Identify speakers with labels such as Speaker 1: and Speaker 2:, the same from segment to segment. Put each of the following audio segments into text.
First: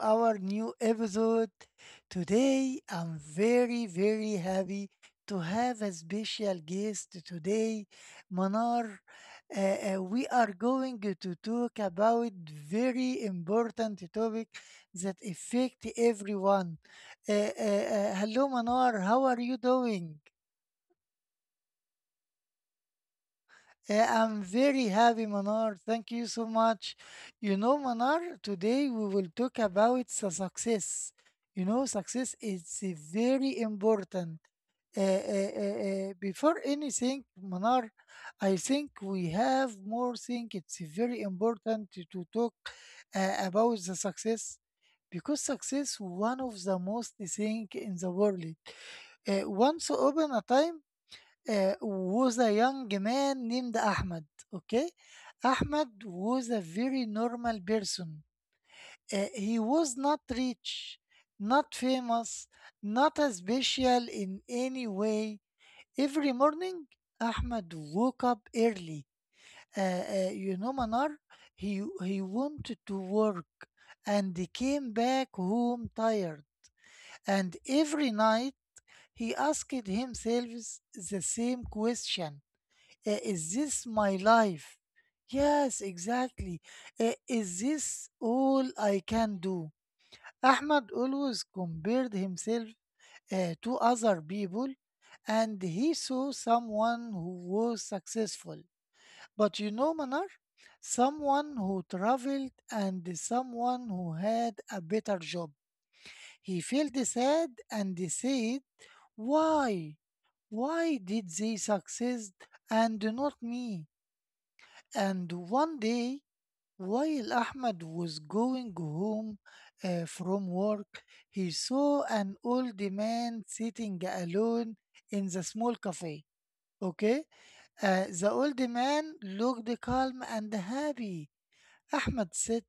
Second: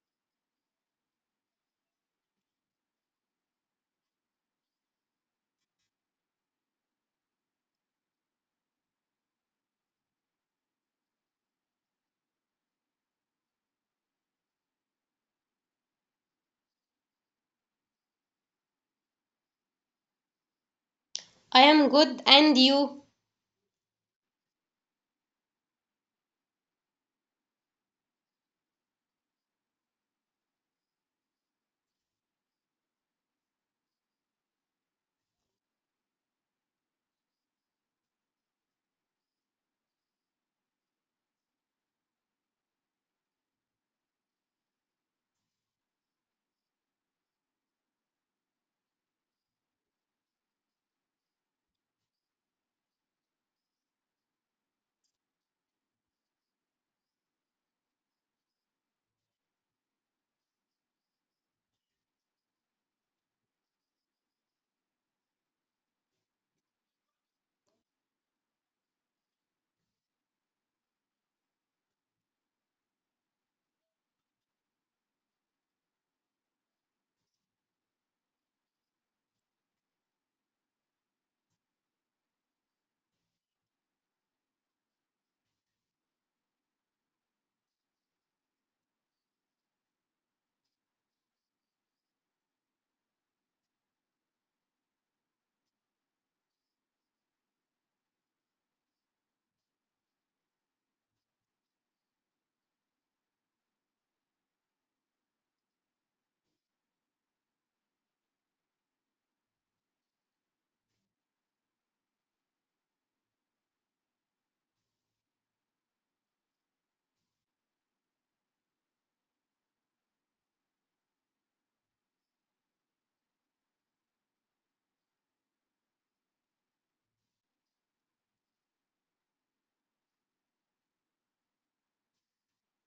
Speaker 1: our new episode. Today, I'm very, very happy to have a special guest today, Manar. Uh, we are going to talk about very important topic that affect everyone. Hello, Manar. How are you doing?
Speaker 2: I am good, and you?
Speaker 1: I'm very happy, Manar. Thank you so much. You know, Manar, today we will talk about the success. You know, success is a very important. Before anything, Manar, I think we have more thing. It's very important to talk about the success because success one of the most thing in the world. Once upon a time was a young man named Ahmad. Okay, Ahmad was a very normal person. He was not rich, not famous, not a special in any way. Every morning, Ahmad woke up early. You know, Manar, he wanted to work and he came back home tired. And every night, he asked himself the same question, is this my life? Yes, exactly. Is this all I can do? Ahmad always compared himself to other people and he saw someone who was successful. But you know, Manar, someone who traveled and someone who had a better job. He felt sad and he said, why? Why did they succeed and not me? And one day, while Ahmed was going home from work, he saw an old man sitting alone in the small cafe. Okay? The old man looked calm and happy. Ahmad sat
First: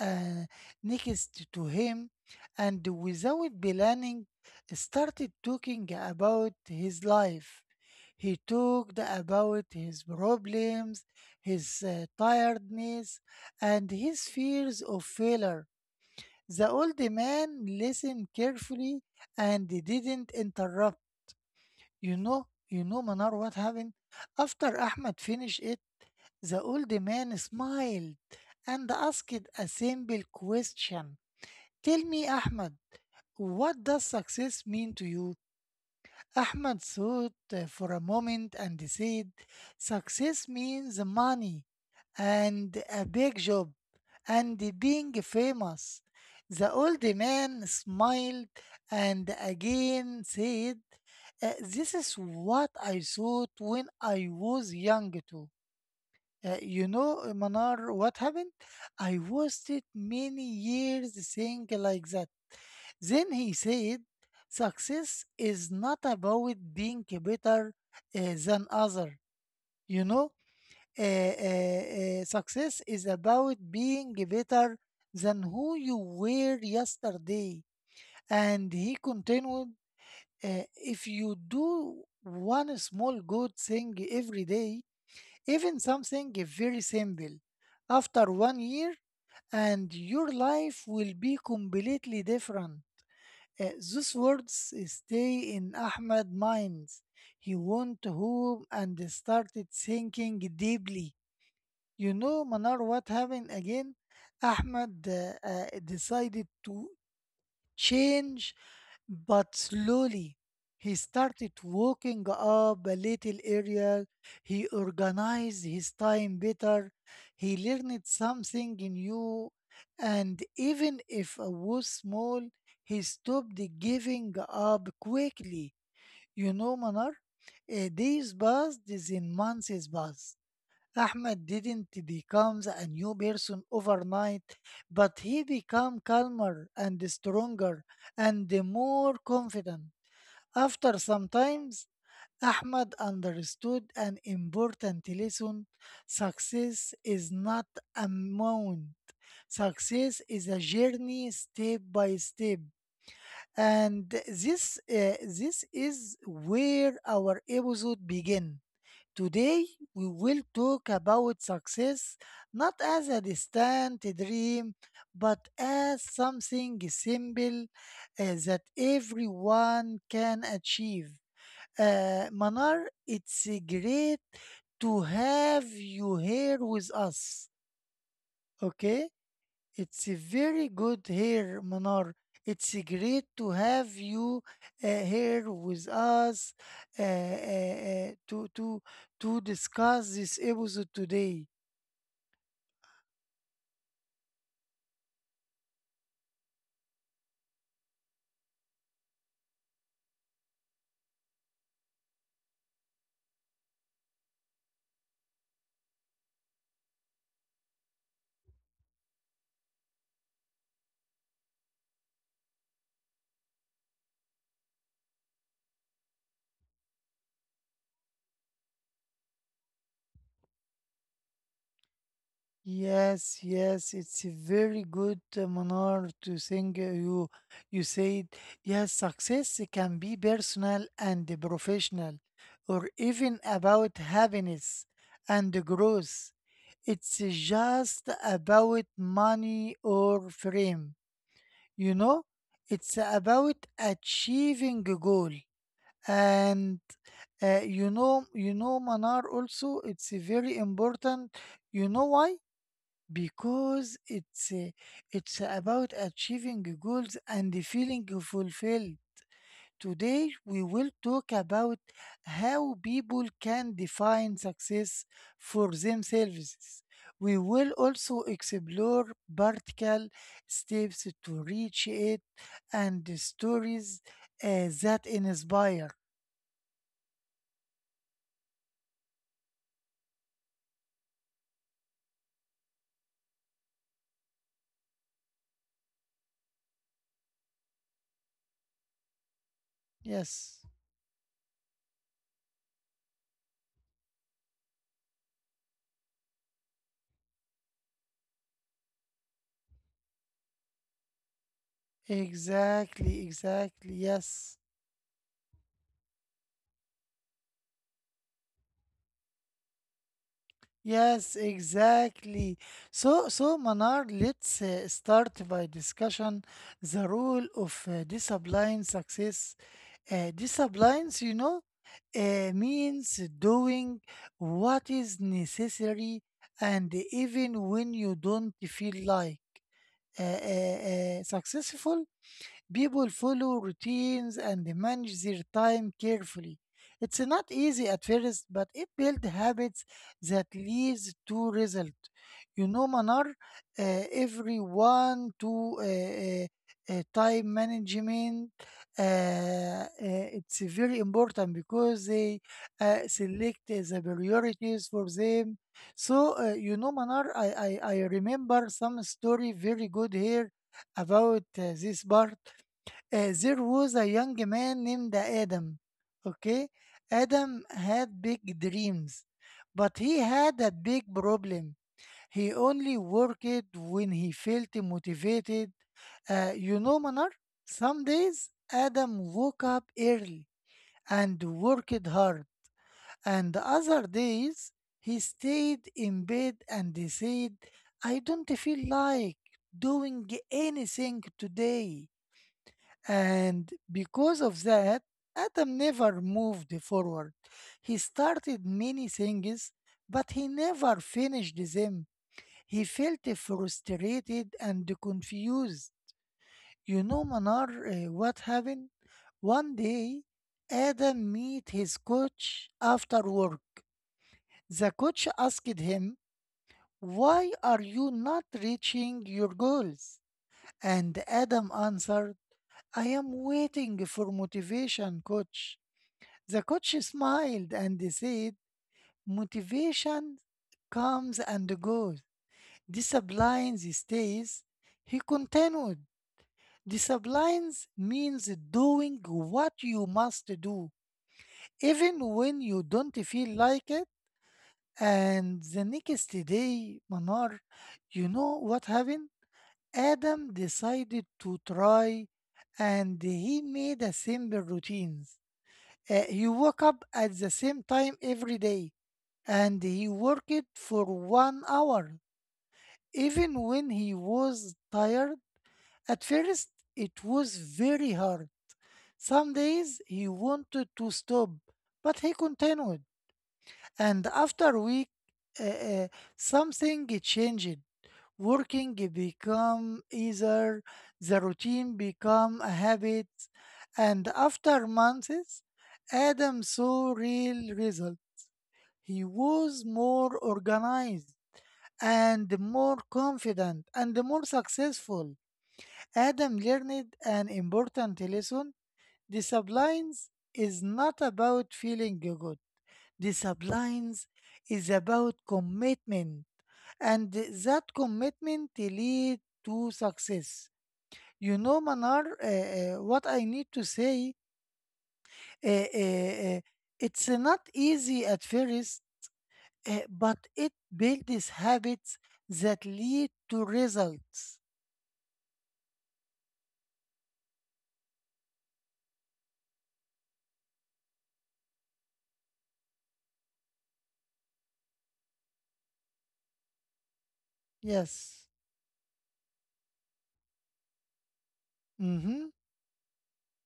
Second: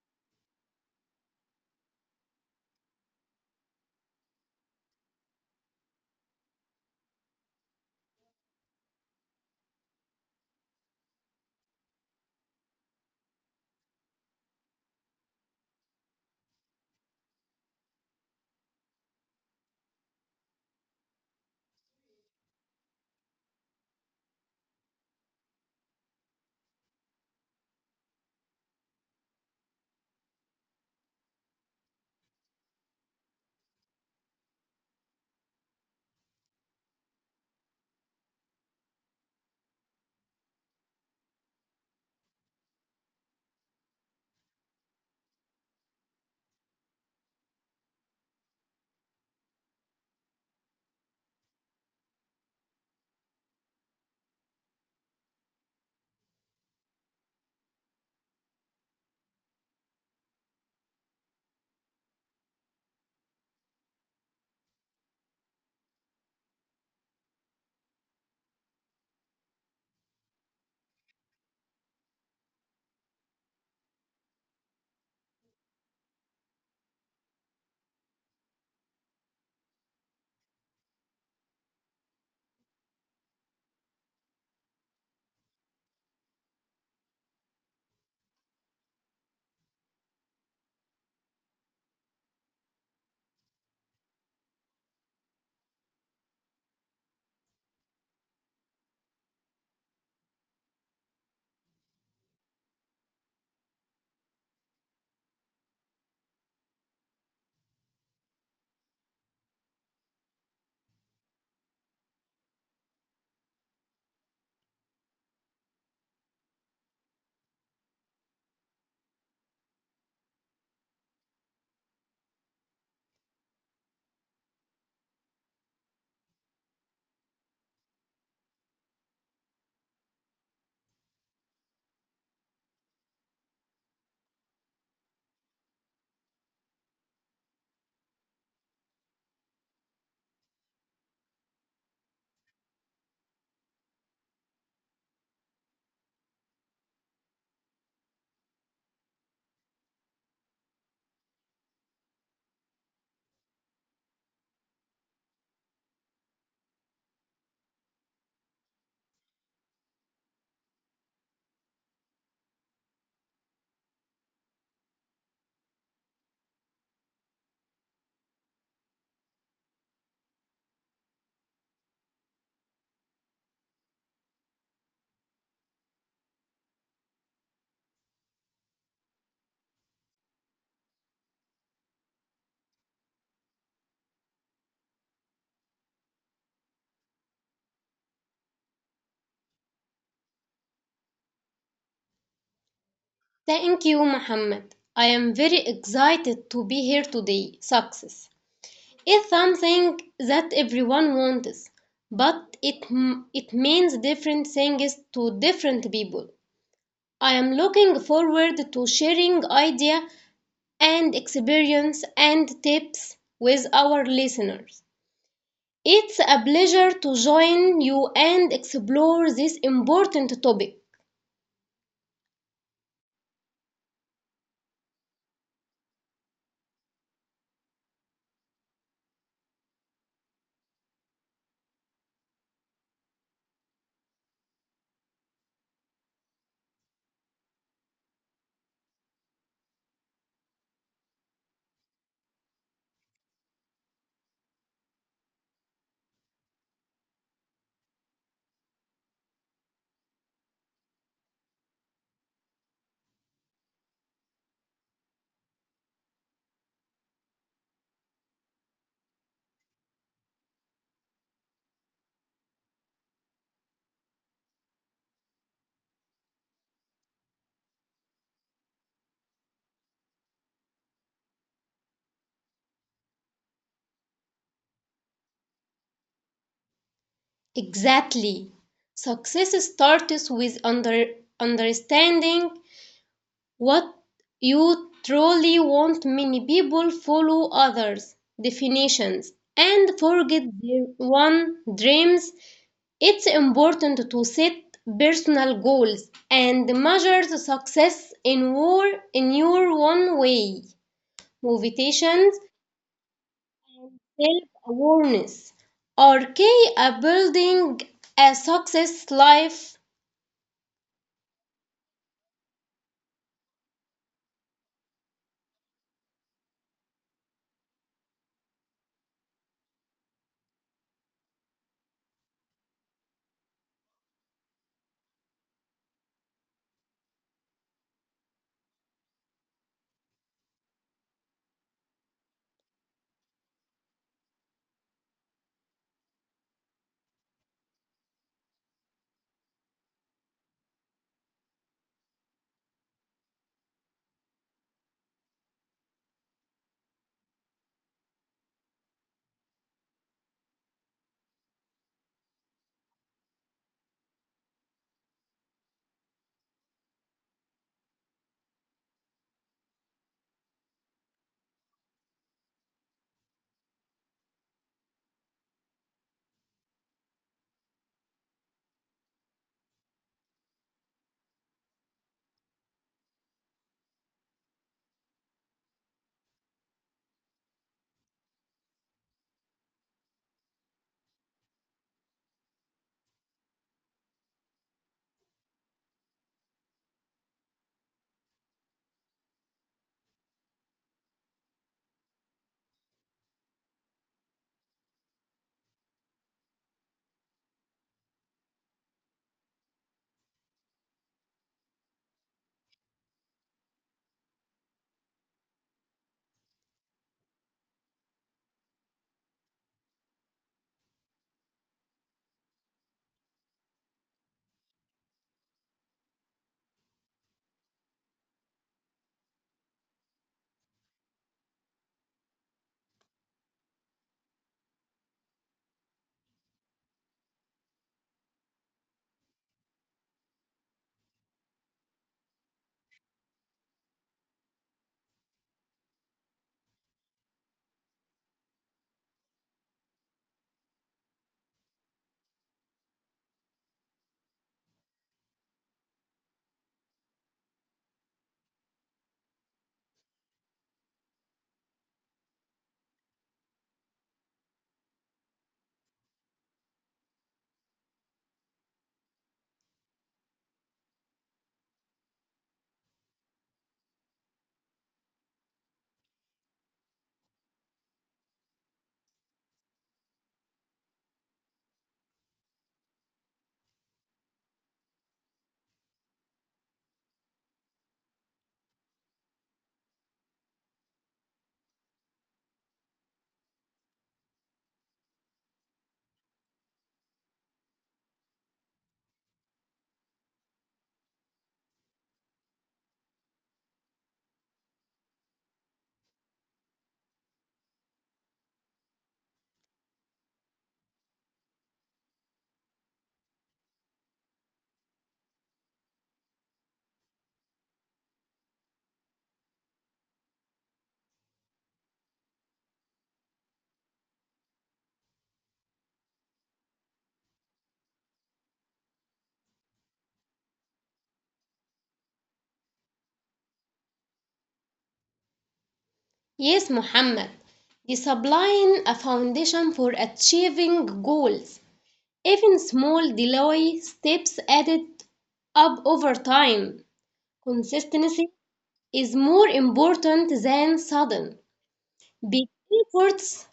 Speaker 1: uh, next to him, and, without planning, started talking about his life. He talked about his problems, his tiredness, and his fears of failure. The old man listened carefully and didn't interrupt. You know, Manar, what happened? After Ahmed finished it, the old man smiled and asked a simple question. Tell me, Ahmed, what does success mean to you? Ahmed thought for a moment and said, success means money and a big job and being famous. The old man smiled and again said, this is what I thought when I was young too. You know, Manar, what happened? I wasted many years saying like that." Then he said, success is not about being better than other. You know, uh, uh, success is about being better than who you were yesterday. And he continued, if you do one small good thing every day, even something very simple. After 1 year, and your life will be completely different. Those words stay in Ahmed's mind. He went home and started thinking deeply. You know, Manar, what happened again? Ahmed decided to change, but slowly, he started walking up a little area. He organized his time better. He learned something new. And even if it was small, he stopped giving up quickly. You know, Manar, days passed, then months passed. Ahmed didn't become a new person overnight, but he became calmer and stronger and more confident. After some time, Ahmed understood an important lesson. Success is not a mountain. Success is a journey step by step. And this is where our episode begins. Today, we will talk about success not as a distant dream, but as something simple that everyone can achieve. Manar, it's great to have you here with us. Okay? It's a very good here, Manar. It's a great to have you here with us uh, uh, uh, to to to discuss this episode today.
Speaker 2: Thank you, Mohammed. I am very excited to be here today. Success is something that everyone wants, but it means different things to different people. I am looking forward to sharing idea and experience and tips with our listeners. It's a pleasure to join you and explore this important topic.
Speaker 1: Yes, yes, it's a very good manner to think. You said yes, success can be personal and professional, or even about happiness and growth. It's just about money or fame. You know, it's about achieving a goal, and you know, Manar also. It's very important. You know why? Because it's about achieving goals and feeling fulfilled. Today we will talk about how people can define success for themselves. We will also explore practical steps to reach it and the stories that inspire.
Speaker 2: Exactly. Success starts with understanding what you truly want. Many people follow others' definitions and forget
Speaker 1: Yes,
Speaker 2: their own dreams. It's important to set personal goals and measure the success in your own way. Motivations,
Speaker 1: exactly, exactly.
Speaker 2: self
Speaker 1: Yes.
Speaker 2: awareness are key a building a success life.
Speaker 1: Yes, exactly. So Manar, let's start by discussion the role of discipline success. Disciplines, you know, means doing what is necessary, and even when you don't feel like uh, uh, successful. People follow routines and they manage their time carefully. It's not easy at first, but it builds habits that leads to result. You know, Manar, everyone to time management. It's very important because they select the priorities for them. So, you know, Manar, I remember some story very good here about this part, there was a young man named Adam. Okay, Adam had big dreams, but he had a big problem. He only worked when he felt motivated. You know, Manar, some days Adam woke up early and worked hard, and other days he stayed in bed and he said, I don't feel like doing anything today. And because of that, Adam never moved forward. He started many things, but he never finished them. He felt frustrated and confused. You know, Manar, what happened? One day, Adam met his coach after work. The coach asked him, why are you not reaching your goals? And Adam answered, I am waiting for motivation, coach. The coach smiled and said, motivation comes and goes. Discipline stays. He continued, discipline means doing what you must do, even when you don't feel like it. And the next day, Manar, you know what happened? Adam decided to try and he made a simple routines. You woke up at the same time every day and he worked for 1 hour. Even when he was tired, at first it was very hard. Some days he wanted to stop, but he continued. And after a week, uh, uh, something changed. Working become easier, the routine become a habit, and after months, Adam saw real results. He was more organized and more confident and more successful. Adam learned an important lesson. Discipline is not about feeling good. Discipline is about commitment, and that commitment leads to success. You know, Manar, what I need to say, uh, uh, uh, it's not easy at first but it builds habits that lead to results.
Speaker 2: Yes, Muhammad. They supplying a foundation for achieving goals. Even small delay steps added up over time. Consistency
Speaker 1: Yes.
Speaker 2: is more important than sudden.
Speaker 1: Mm-hmm.
Speaker 2: Big efforts,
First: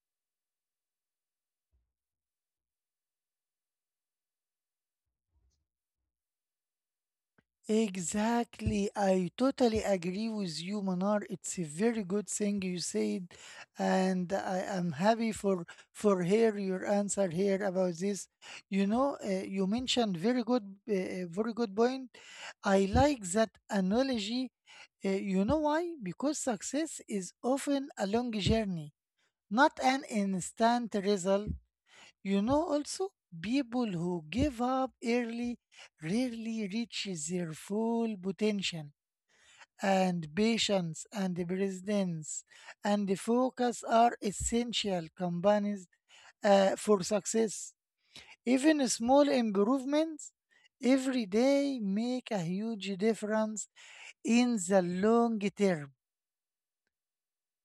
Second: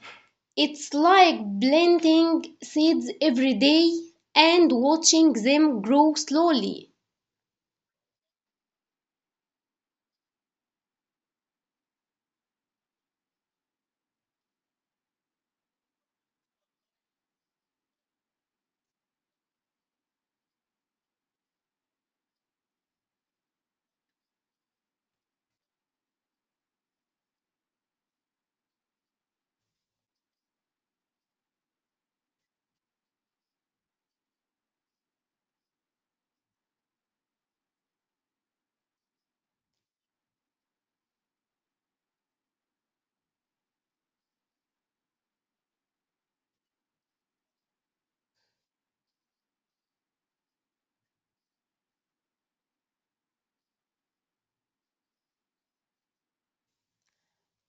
Speaker 2: it's like planting seeds every day and watching them grow slowly.
Speaker 1: Exactly. I totally agree with you, Manar. It's a very good thing you said, and I am happy for hear your answer here about this. You know, you mentioned very good, very good point. I like that analogy. You know why? Because success is often a long journey not an instant result. You know, also, people who give up early rarely reach their full potential, and patience and presence and the focus are essential companies for success. Even small improvements every day make a huge difference in the long term.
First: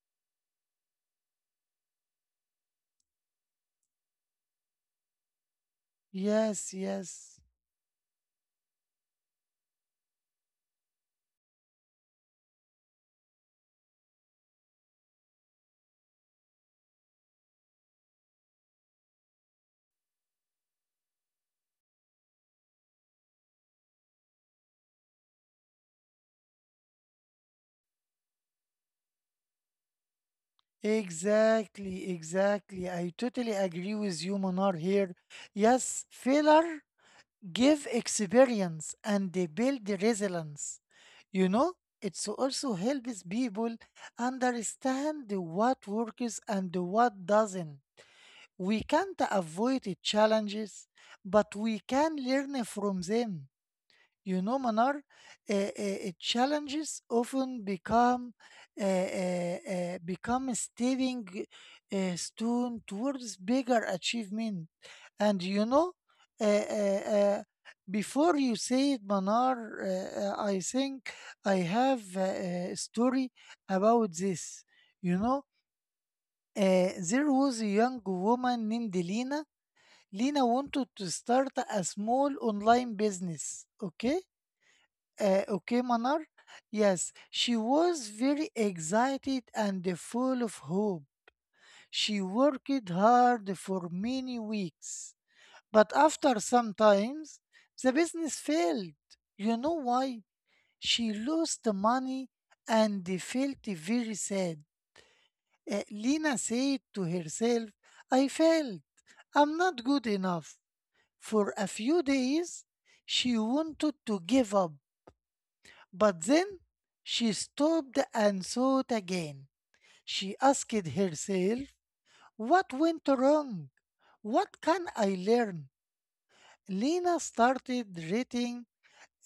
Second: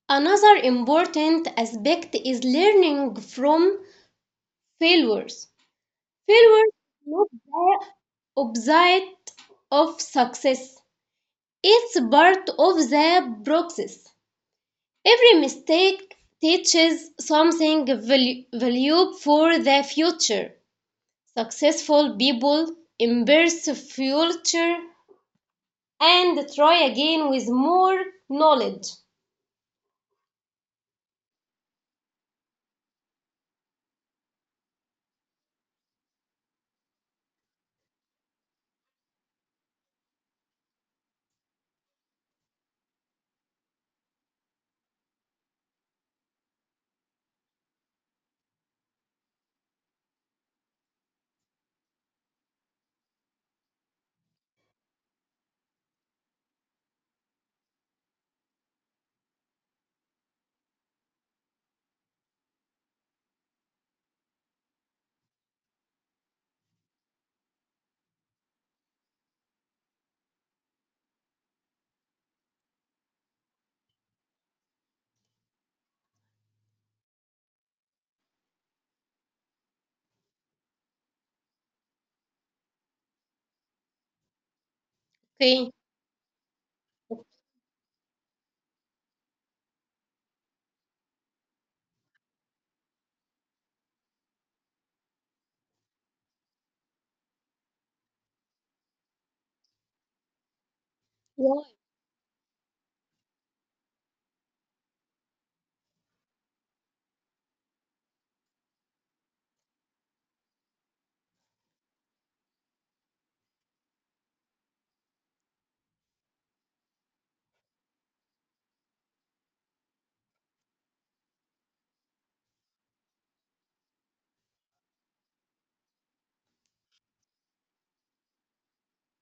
Speaker 2: Another important aspect is learning from failures. Failure
Speaker 1: Yes,
Speaker 2: is not
Speaker 1: yes.
Speaker 2: the opposite of success. It's part of the process. Every mistake teaches something valuable for the future. Successful people embrace the future and try again with more knowledge.
Speaker 1: Exactly, exactly. I totally agree with you, Monar. Here. Yes, failure give experience and they build the resilience. You know, it also helps people understand what works and what doesn't. We can't avoid the challenges, but we can learn from them. You know, Manar, challenges often become become a stepping stone towards bigger achievement. And you know, uh, uh, uh, before you say it, Manar, I think I have a story about this. You know, there was a young woman named Lena. Lena wanted to start a small online business. Okay
Speaker 2: Okay,
Speaker 1: okay, Manar? Yes, she was very excited and full of hope. She worked hard for many weeks. But after some times, the business failed. You know why? She lost the money and they felt very sad. Lena said to herself, I failed. I'm not good enough. For a few days, she wanted to give up. But then she stopped and thought again. She asked herself, what went wrong? What can I learn? Lena started writing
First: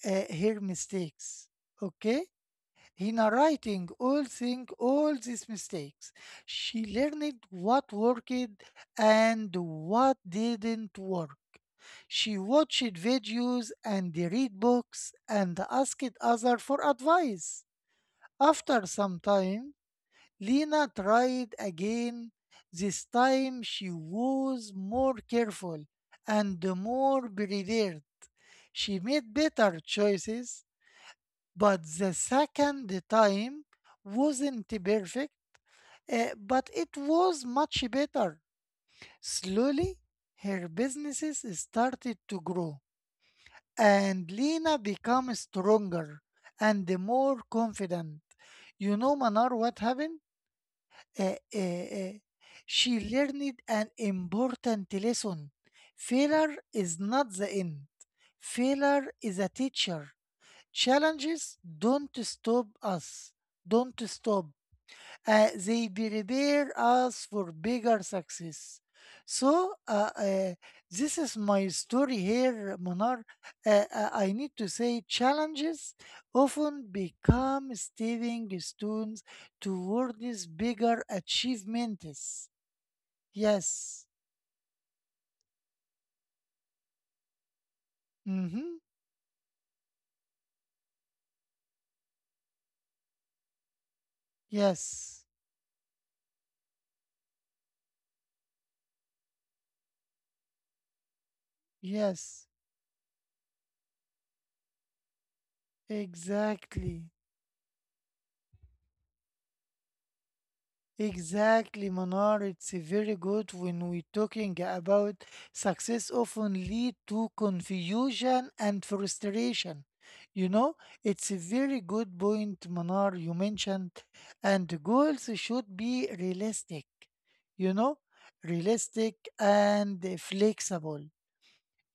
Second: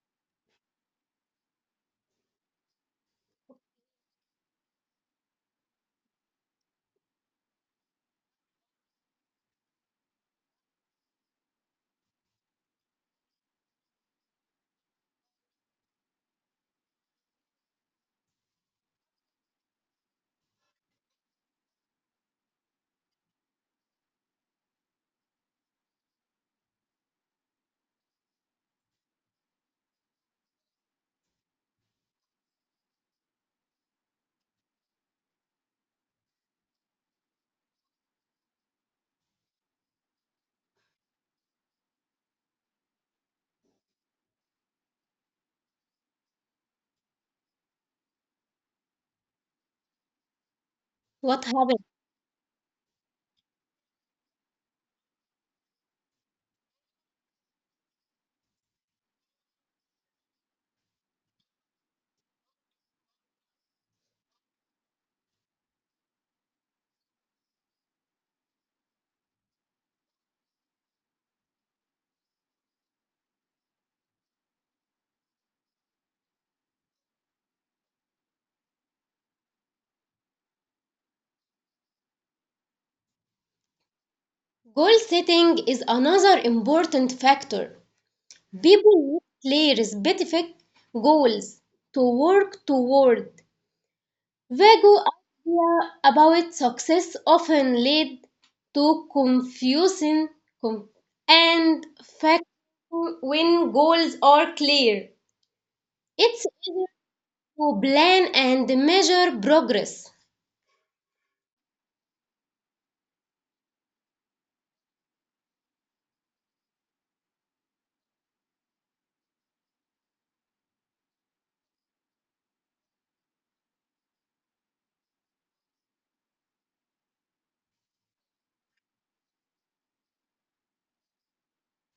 Speaker 1: her mistakes. Okay? In writing all these mistakes, she learned what worked and what didn't work. She watched videos and read books and asked others for advice. After some time, Lena tried again. This time she was more careful and more prepared. She made better choices, but the second time wasn't perfect, but it was much better. Slowly, her businesses started to grow, and Lena became stronger and more confident. You know, Manar, what happened? uh,
Speaker 2: what
Speaker 1: uh,
Speaker 2: happened?
Speaker 1: uh, she learned an important lesson. Failure is not the end. Failure is a teacher. Challenges don't stop us. Don't stop they prepare us for bigger success. So this is my story here, Monar. I need to say challenges often become stepping stones towards bigger achievements. Yes.
Speaker 2: Goal setting is another important factor.
Speaker 1: Mm-hmm.
Speaker 2: People play respective goals to work toward. Vague
Speaker 1: Yes.
Speaker 2: ideas about success often lead to confusion com- and fact
Speaker 1: Yes.
Speaker 2: when goals are clear. It's easier
Speaker 1: Exactly.
Speaker 2: to plan and measure progress.
Speaker 1: Exactly, Manar. It's very good when we're talking about success often lead to confusion and frustration. You know, it's a very good point, Manar, you mentioned. And goals should be realistic, you know, realistic and flexible.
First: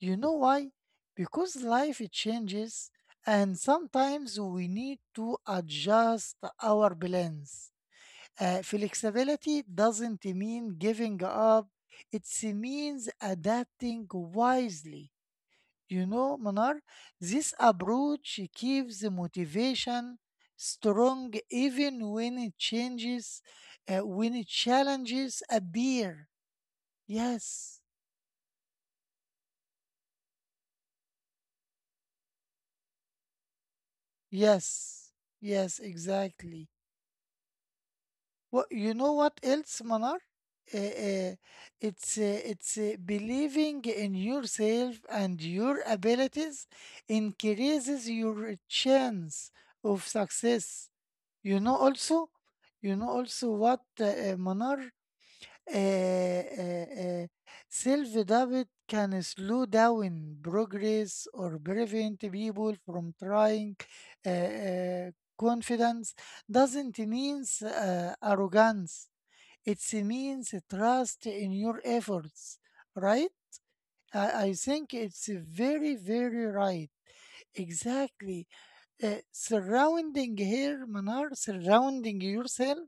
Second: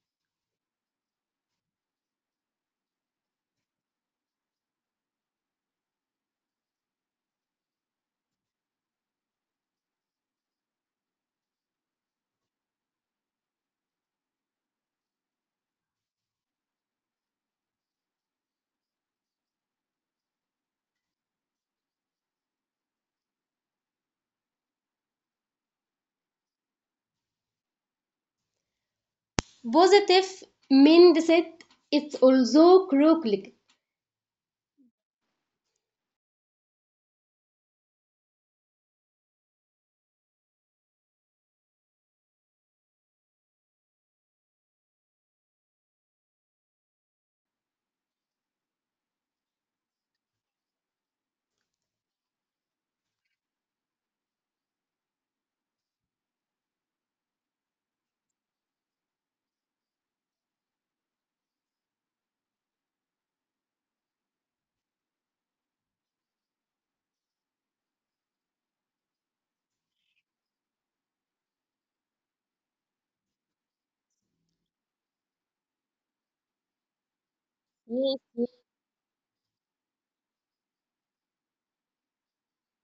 Speaker 1: You know why? Because life it changes, and sometimes we need to adjust our plans. Flexibility doesn't mean giving up, it means adapting wisely. You know, Manar, this approach keeps the motivation strong even when it changes, when it challenges appear. Yes,
Speaker 2: Positive mindset is also critical.
Speaker 1: yes, yes, exactly. Well, you know what else, Manar? Uh, uh, it's believing in yourself and your abilities increases your chance of success. You know also, you know also what Manar uh, uh, uh, self-doubt can slow down progress or prevent people from trying. Uh, uh, Confidence doesn't mean arrogance, it means trust in your efforts, right? I think it's very, very right. Exactly. Surrounding yourself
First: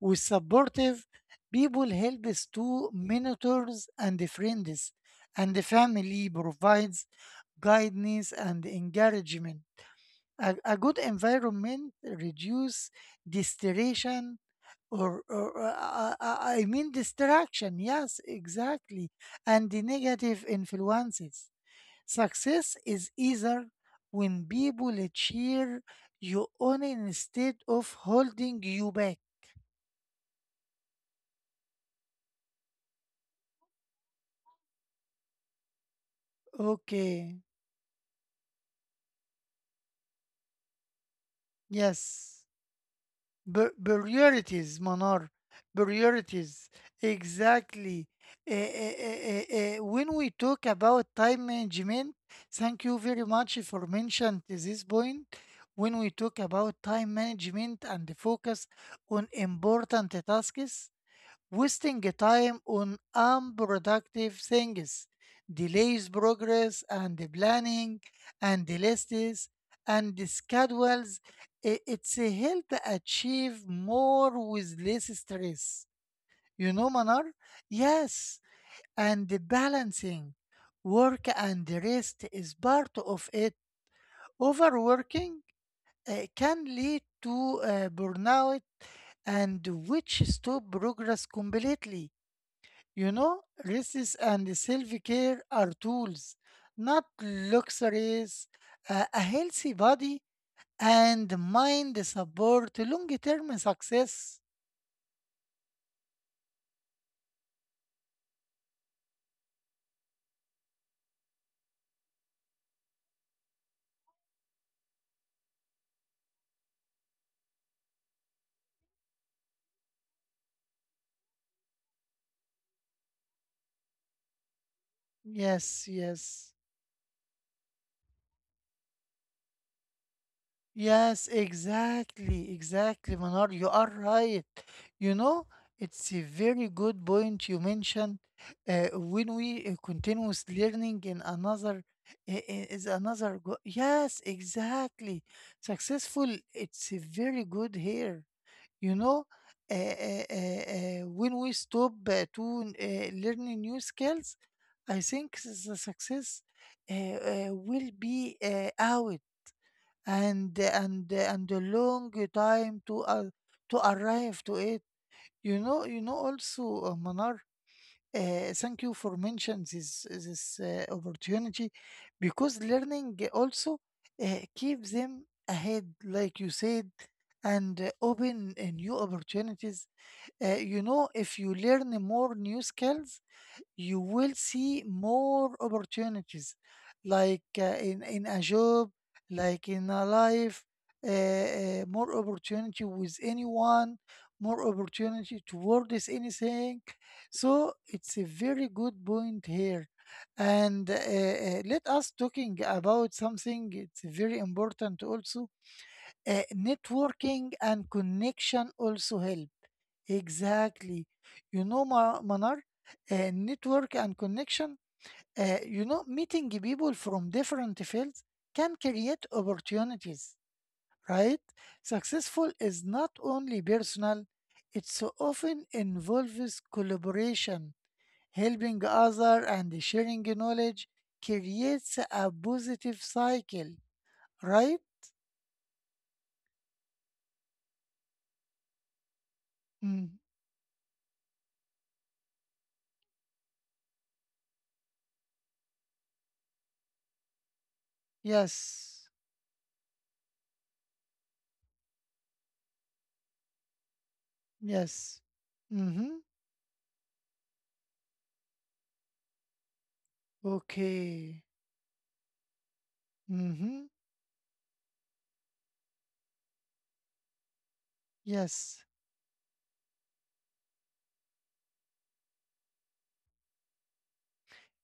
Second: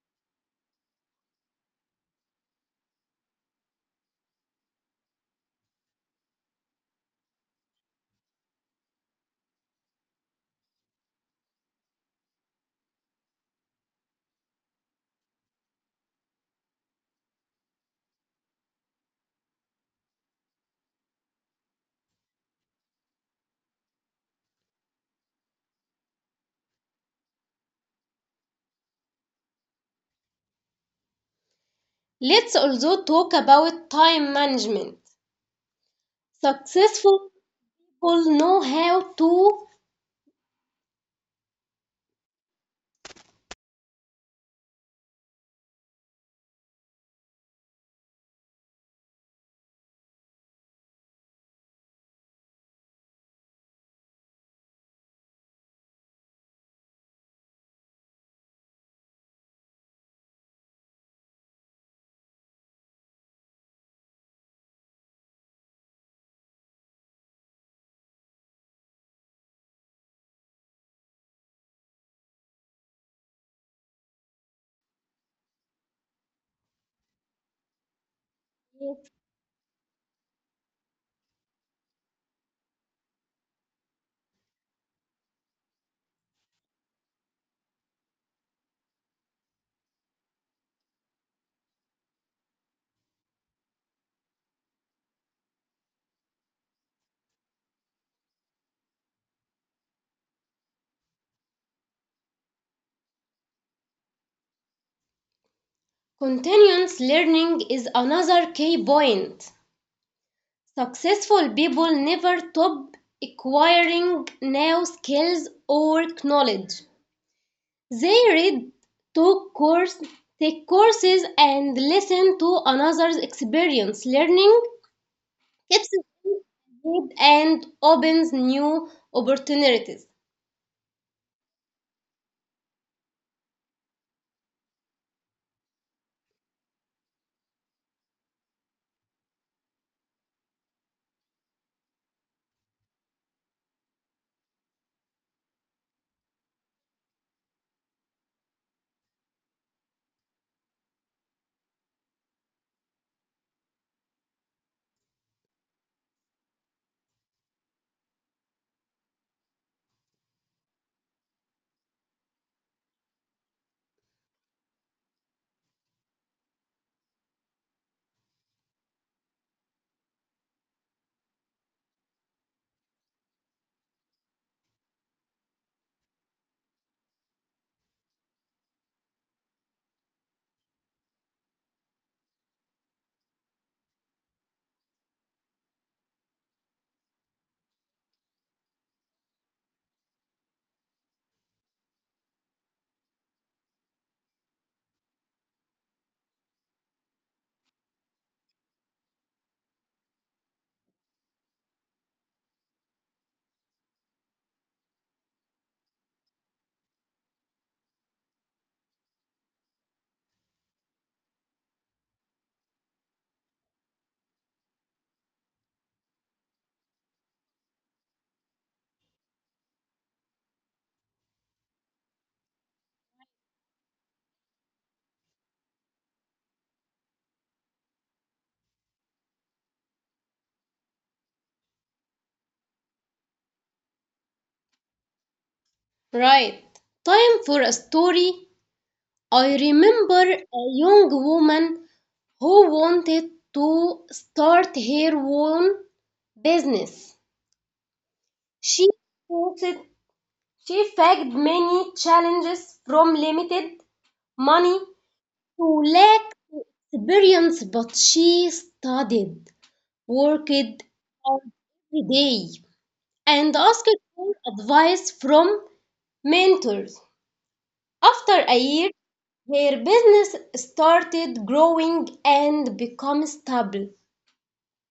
Speaker 1: with supportive people helps, to mentors and friends, and the family provides guidance and encouragement. A good environment reduces distraction or I mean distraction. Yes, exactly. And the negative influences. Success is easier when people cheer you on instead of holding you back.
Speaker 2: Let's also talk about time management. Successful
Speaker 1: Okay.
Speaker 2: people know how to.
Speaker 1: Yes. Priorities, Manar, priorities. Exactly. Eh, eh, eh, eh, when we talk about time management, thank you very much for mentioning this point. When we talk about time management and the focus on important tasks, wasting time on unproductive things delays progress, and the planning and the lists and the schedules. It's a help achieve more with less stress. You know, Manar? Yes. And the balancing work and the rest is part of it. Overworking can lead to burnout and which stop progress completely. You know, rest and self-care are tools, not luxuries. A healthy body and mind support long-term success.
Speaker 2: Continuous learning is another key point. Successful people never stop acquiring new skills or knowledge. They read, took course, take courses, and listen to another's experience. Learning
Speaker 1: Yes,
Speaker 2: keeps them
Speaker 1: yes.
Speaker 2: engaged and opens new opportunities.
Speaker 1: Yes, exactly, exactly, Manar. You are right. You know, it's a very good point you mentioned. When we continuous learning in another is another go, yes, exactly. Successful, it's a very good here. You know, when we stop to learning new skills, I think the success will be out, and a long time to arrive to it. You know, you know. Also, Manar, thank you for mentioning this opportunity, because learning also keeps them ahead, like you said, and open new opportunities. You know, if you learn more new skills, you will see more opportunities, like in a job, like in a life, more opportunity with anyone, more opportunity towards anything. So it's a very good point here, and let us talking about something it's very important also, networking and connection also help. Exactly. You know, Manar, network and connection, you know, meeting people from different fields can create opportunities, right? Successful is not only personal, it so often involves collaboration, helping other and sharing knowledge creates a positive cycle, right?
Speaker 2: Right. Time for a story. I remember
Speaker 1: Mm.
Speaker 2: a young woman who wanted to start her own business. She
Speaker 1: Yes.
Speaker 2: faced, she faced many challenges from limited money
Speaker 1: Yes.
Speaker 2: to
Speaker 1: Mm-hmm.
Speaker 2: lack experience, but she studied, worked
Speaker 1: Okay.
Speaker 2: hard every day, and asked
Speaker 1: Mm-hmm.
Speaker 2: for advice from mentors. After a year,
Speaker 1: Yes.
Speaker 2: her business started growing and become stable.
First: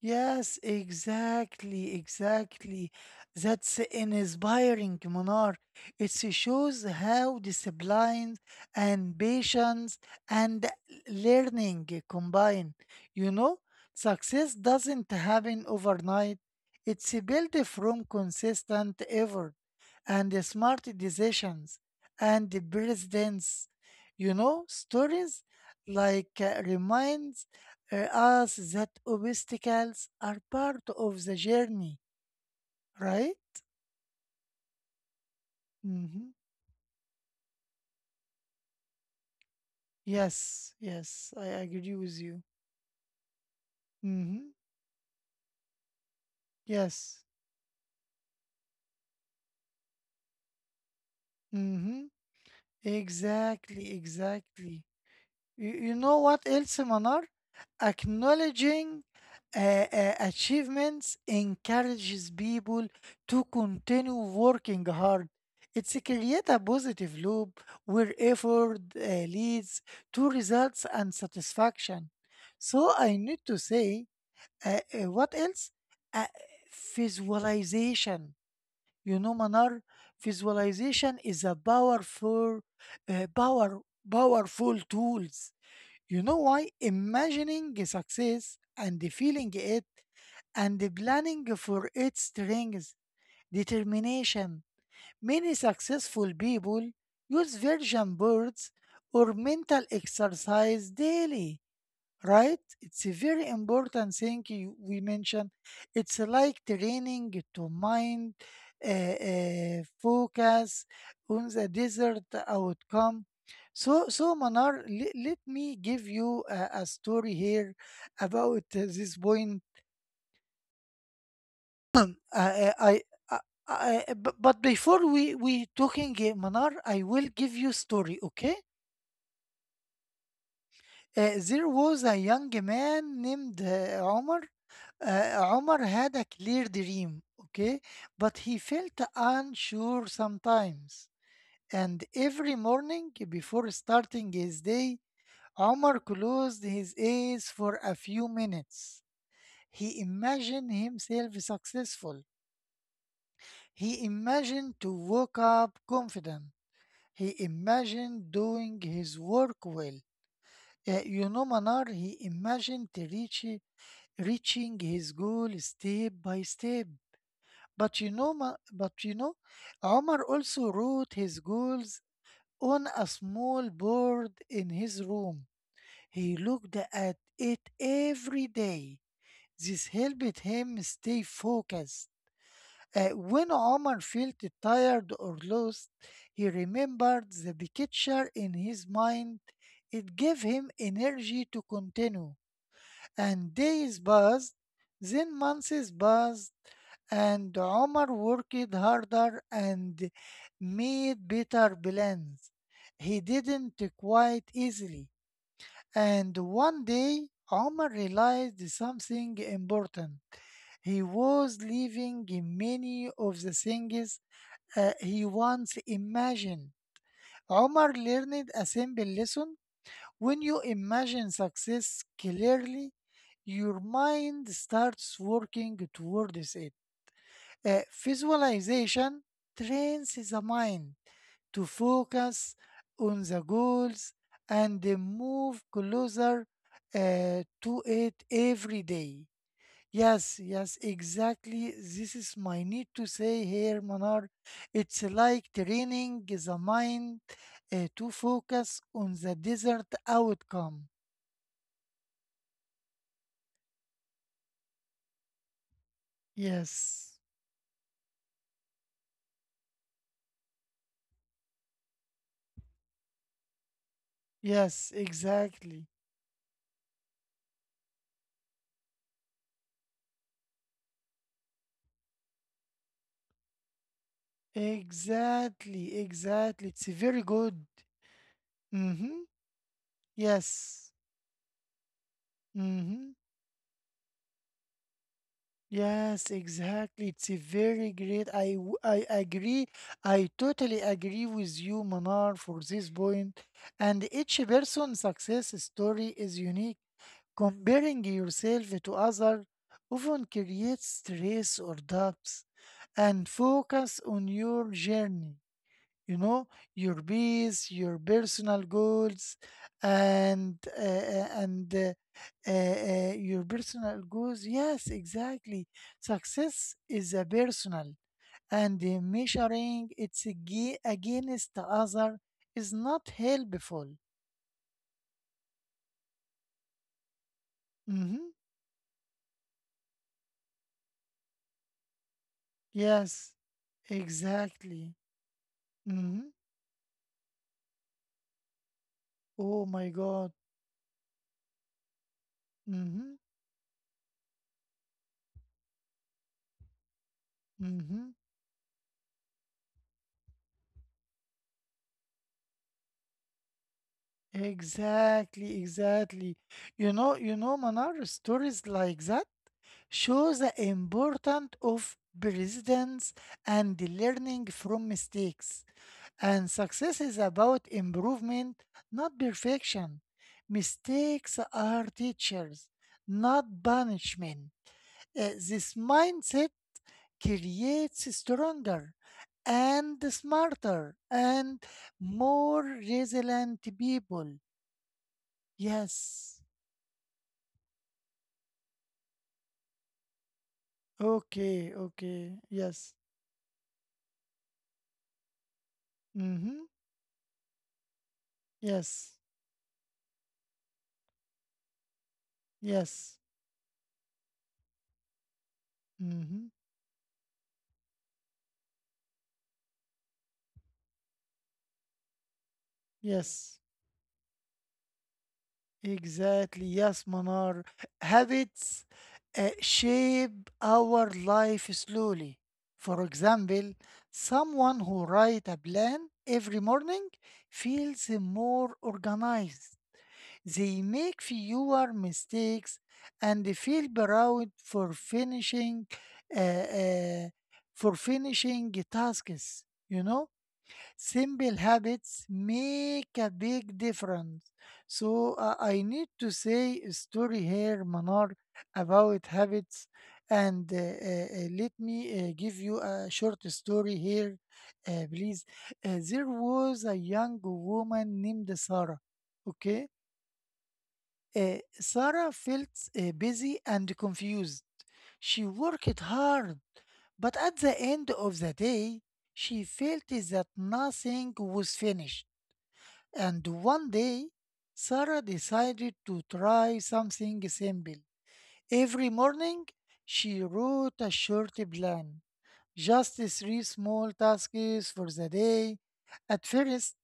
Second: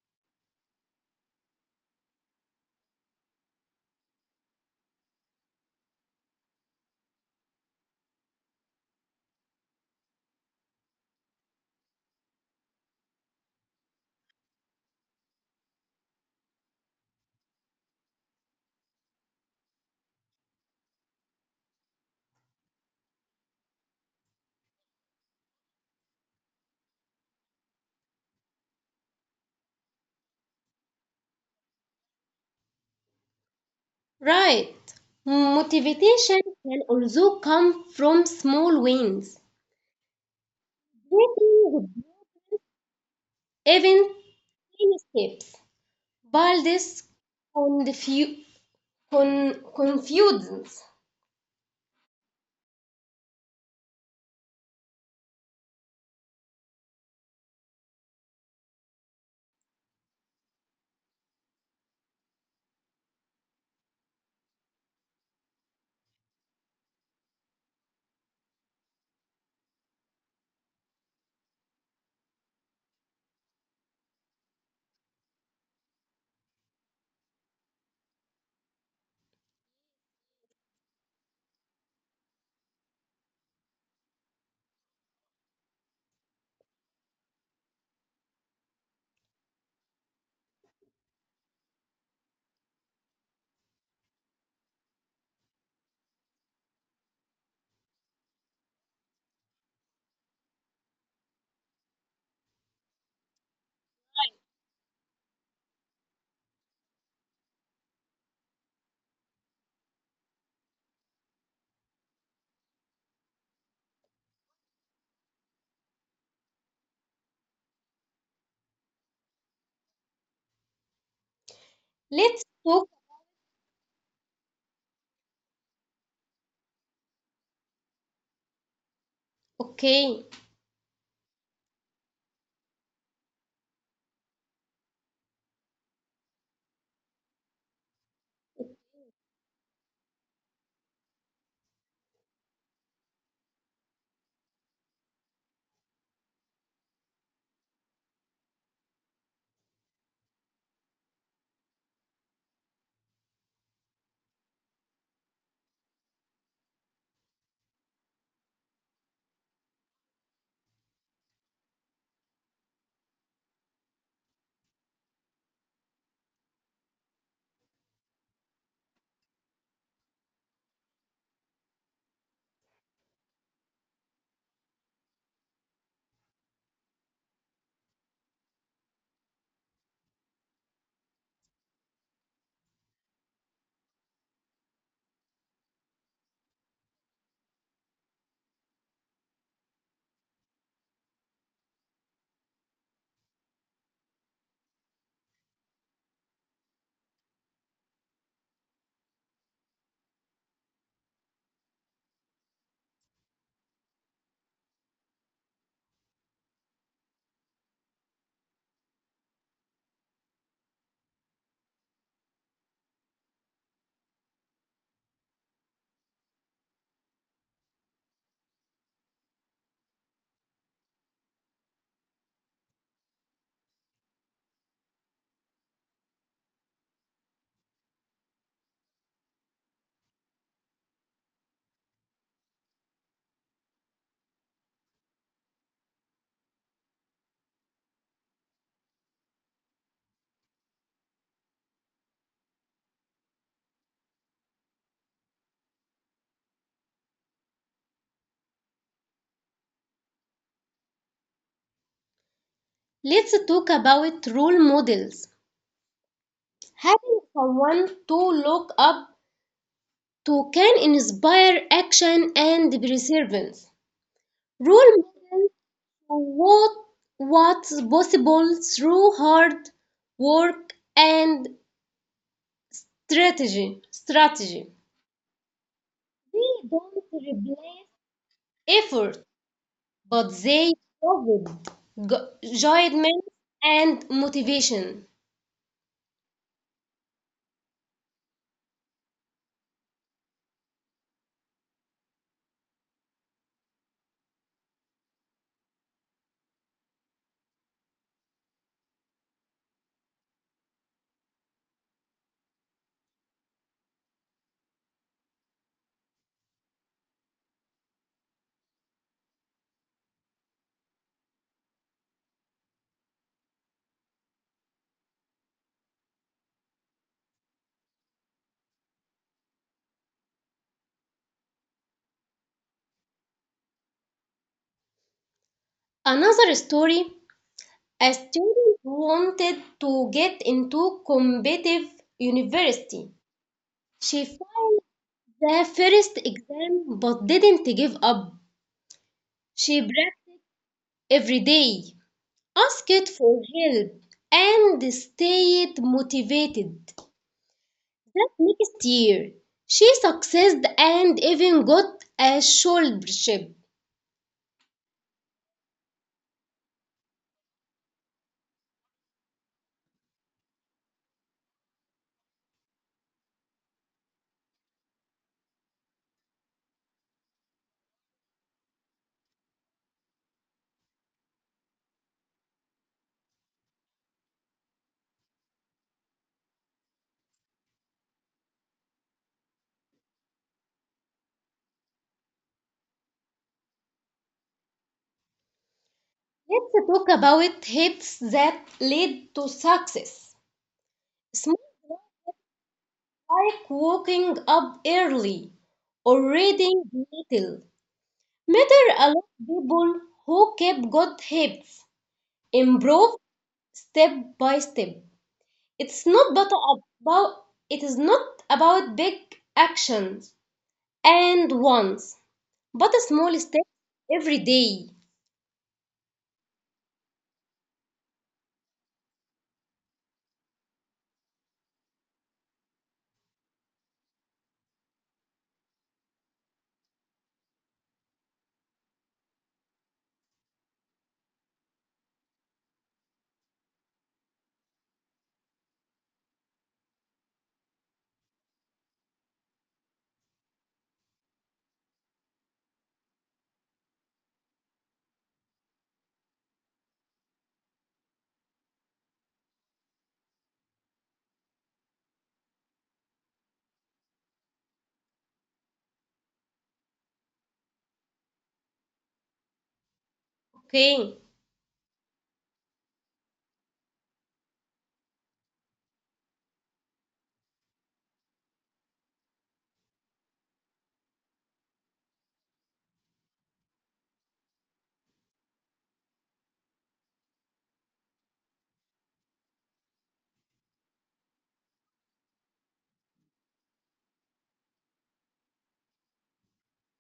Speaker 1: Yes, exactly, exactly. That's inspiring, Munar. It shows how discipline and patience and learning combine. You know, success doesn't happen overnight. It's built from consistent effort and smart decisions and precedents. You know, stories like reminds us that obstacles are part of the journey, right?
Speaker 2: Right.
Speaker 1: Hmm.
Speaker 2: Motivation can also come from small wins,
Speaker 1: Yes, yes, I agree
Speaker 2: breaking
Speaker 1: with you.
Speaker 2: even
Speaker 1: Hmm.
Speaker 2: tiny steps. But this
Speaker 1: Yes.
Speaker 2: confu- confusions.
Speaker 1: Hmm. Exactly, exactly. You know what else, Manar? Acknowledging uh, achievements encourages people to continue working hard. It's create a positive loop where effort leads to results and satisfaction. So I need to say, what else? Uh, Visualization. You know, Manar, visualization is a powerful, uh, power, powerful tools. You know why? Imagining success and feeling it and planning for its strength, determination. Many successful people use vision boards or mental exercise daily, right? It's a very important thing you, we mentioned. It's like training to mind, focus on the desired outcome. So, so Manar, let me give you a story here about this point.
Speaker 2: Let's
Speaker 1: I,
Speaker 2: talk.
Speaker 1: I, I, but before we talking, Manar, I will give you story, okay?
Speaker 2: Okay,
Speaker 1: There was a young man named Omar. Omar had a clear dream, okay, but he felt unsure sometimes. And every morning before starting his day, Omar closed his eyes for a few minutes. He imagined himself successful. He imagined to wake up confident. He imagined doing his work well. You know, Manar, he imagined to reaching his goal step by step. But you know, but you know, Omar also wrote his goals on a small board in his room. He looked at it every day. This helped him stay focused. When Omar felt tired or lost, he remembered the picture in his mind. It gave him energy to continue. And days passed, then months passed, and Omar worked harder and made better plans. He didn't quite easily. And one day, Omar realized something important. He was leaving many of the things he once imagined. Omar learned a simple lesson. When you imagine success clearly, your mind starts working towards it. Visualization trains the mind to focus on the goals and move closer to it every day. Yes, yes, exactly. This is my need to say here, Manar. It's like training the mind to focus on the desired outcome.
Speaker 2: let's talk about role models.
Speaker 1: Yes,
Speaker 2: Having someone to look up to can inspire action and perseverance. Role
Speaker 1: yes,
Speaker 2: model
Speaker 1: exactly.
Speaker 2: to what what's possible through hard work and strategy. Strategy,
Speaker 1: Exactly, exactly. It's very good. Mm-hmm.
Speaker 2: effort, but they
Speaker 1: Yes.
Speaker 2: with
Speaker 1: Mm-hmm.
Speaker 2: judgment and motivation.
Speaker 1: Yes, exactly. It's a very great. I agree. I totally agree with you, Manar, for this point. And each person's success story is unique. Comparing yourself to others often creates stress or doubts, and focus on your journey. You know, your peace, your personal goals, and your personal goals, yes, exactly. Success is a personal, and measuring it's against the other is not helpful.
Speaker 2: Another story:
Speaker 1: Mm-hmm.
Speaker 2: a student wanted to get into competitive
Speaker 1: Yes,
Speaker 2: university. She failed
Speaker 1: exactly.
Speaker 2: the
Speaker 1: Mm-hmm.
Speaker 2: first exam but didn't give up.
Speaker 1: Oh
Speaker 2: She
Speaker 1: my god.
Speaker 2: practiced every day,
Speaker 1: Mm-hmm.
Speaker 2: asked for help, and stayed motivated.
Speaker 1: Mm-hmm.
Speaker 2: That next year, she succeeded and even got a scholarship.
Speaker 1: Exactly, exactly. You know, you know, Manar, stories like that shows the importance of persistence and learning from mistakes. And success is about improvement, not perfection. Mistakes are teachers, not punishment. This mindset creates stronger and smarter and more resilient people. Yes.
Speaker 2: Let's talk about habits that lead to success. Small
Speaker 1: Okay,
Speaker 2: goals
Speaker 1: okay. Yes.
Speaker 2: like waking up early or
Speaker 1: Mm-hmm.
Speaker 2: reading little matter a
Speaker 1: Yes.
Speaker 2: lot people who keep good habits,
Speaker 1: Yes.
Speaker 2: improve step by step. It's not
Speaker 1: Hmm.
Speaker 2: but about it is not about big actions and once, but a small
Speaker 1: Yes,
Speaker 2: step every day.
Speaker 1: exactly. Yes, Manar. Habits shape our life slowly. For example, someone who writes a plan every morning feels more organized. They make fewer mistakes and they feel proud for finishing uh, uh, for finishing tasks. You know, simple habits make a big difference. So I need to say a story here, Manar, about habits. And let me give you a short story here, please. There was a young woman named Sarah. Okay.
Speaker 2: Okay.
Speaker 1: Sarah felt busy and confused. She worked hard, but at the end of the day, she felt that nothing was finished. And one day, Sarah decided to try something simple. Every morning, she wrote a short plan, just three small tasks for the day. At first,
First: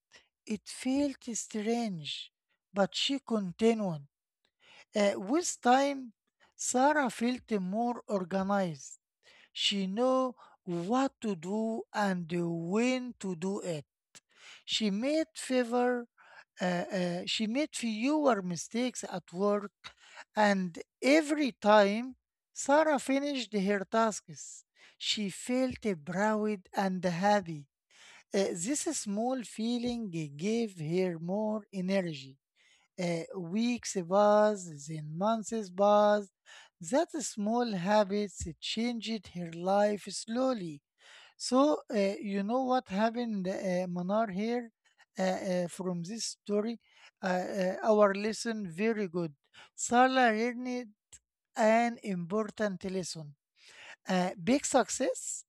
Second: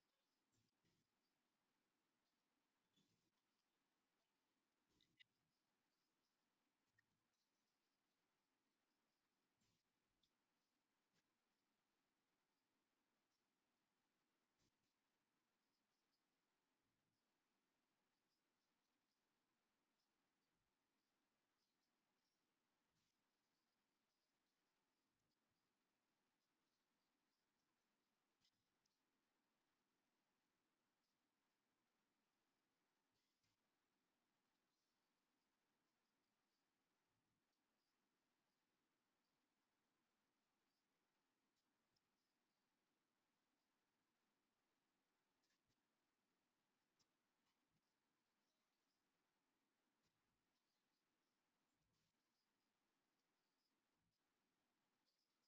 Speaker 1: it felt strange, but she continued. With time, Sarah felt more organized. She knew what to do and when to do it. She made favor, uh, she made fewer mistakes at work, and every time Sarah finished her tasks, she felt proud and happy. This small feeling gave her more energy. Uh, Weeks passed, then months passed. That small habits changed her life slowly. So, you know what happened, Manar, here from this story? Our lesson very good. Salah learned an important lesson. Big success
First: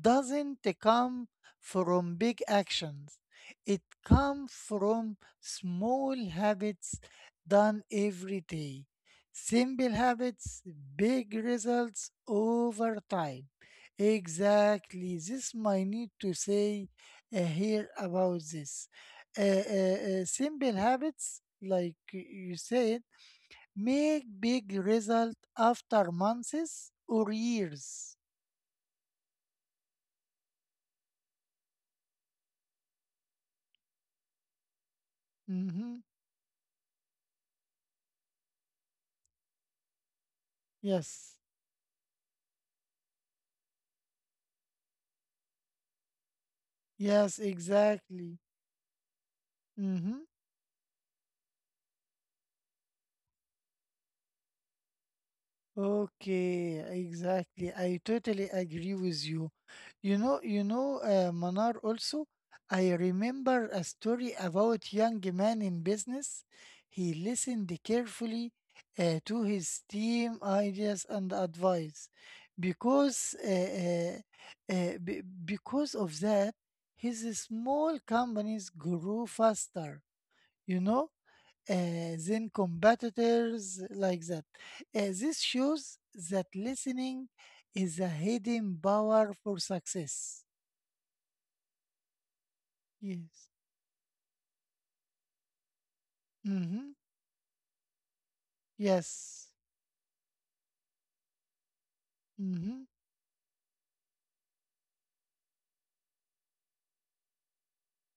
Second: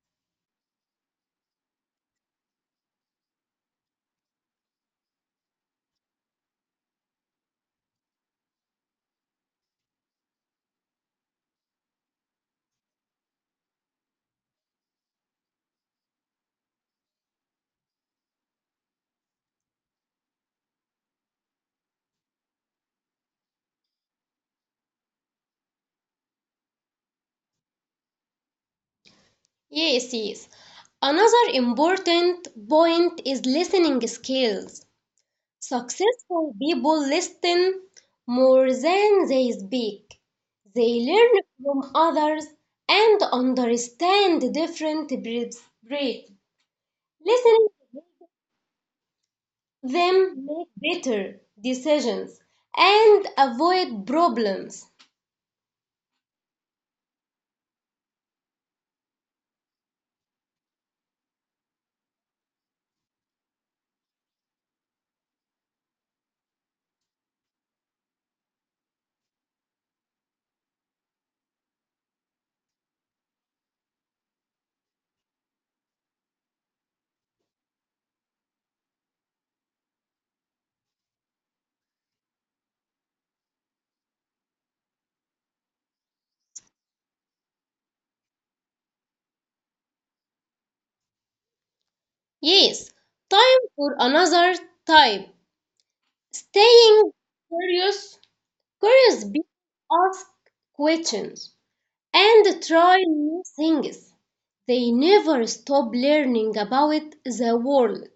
Speaker 1: doesn't come from big actions, it comes from small habits done every day. Simple habits, big results over time. Exactly, this might need to say here about this. Simple habits, like you said, make big result after months or years.
Speaker 2: Yes, yes. Another important point is listening skills.
Speaker 1: Mm-hmm.
Speaker 2: Successful people listen more than they speak. They
Speaker 1: Yes.
Speaker 2: learn from others and understand different perspectives.
Speaker 1: Yes,
Speaker 2: Listening
Speaker 1: exactly. Mm-hmm.
Speaker 2: them make better decisions and avoid problems.
Speaker 1: Okay, exactly. I totally agree with you. You know, Manar also, I remember a story about young man in business. He listened carefully to his team ideas and advice. Because because of that, his small companies grew faster. You know, than competitors like that. This shows that listening is a hidden power for success.
Speaker 2: Yes,
Speaker 1: Yes.
Speaker 2: time for another type.
Speaker 1: Mm-hmm.
Speaker 2: Staying curious, curious people
Speaker 1: Yes.
Speaker 2: ask questions and
Speaker 1: Mm-hmm.
Speaker 2: try new things. They never stop learning about the world.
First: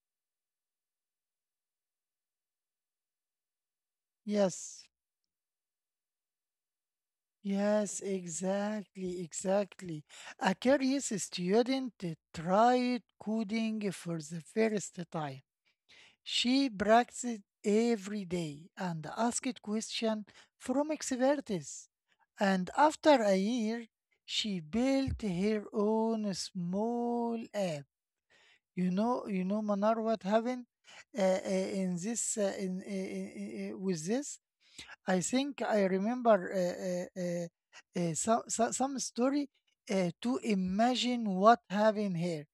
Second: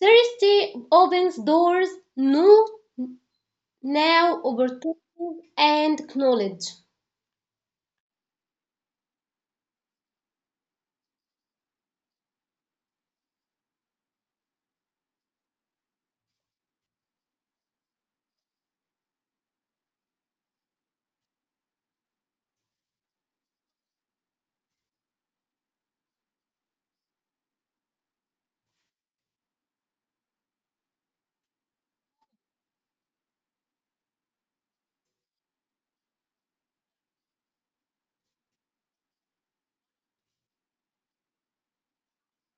Speaker 2: Thirsty opens doors, new now
Speaker 1: Yes.
Speaker 2: opportunities and knowledge.
Speaker 1: Yes, exactly, exactly. A curious student tried coding for the first time. She practiced every day and asked questions from experts. And after a year, she built her own small app. You know, Manar, what happened in this? In with this, I think I remember some story to imagine what happened here.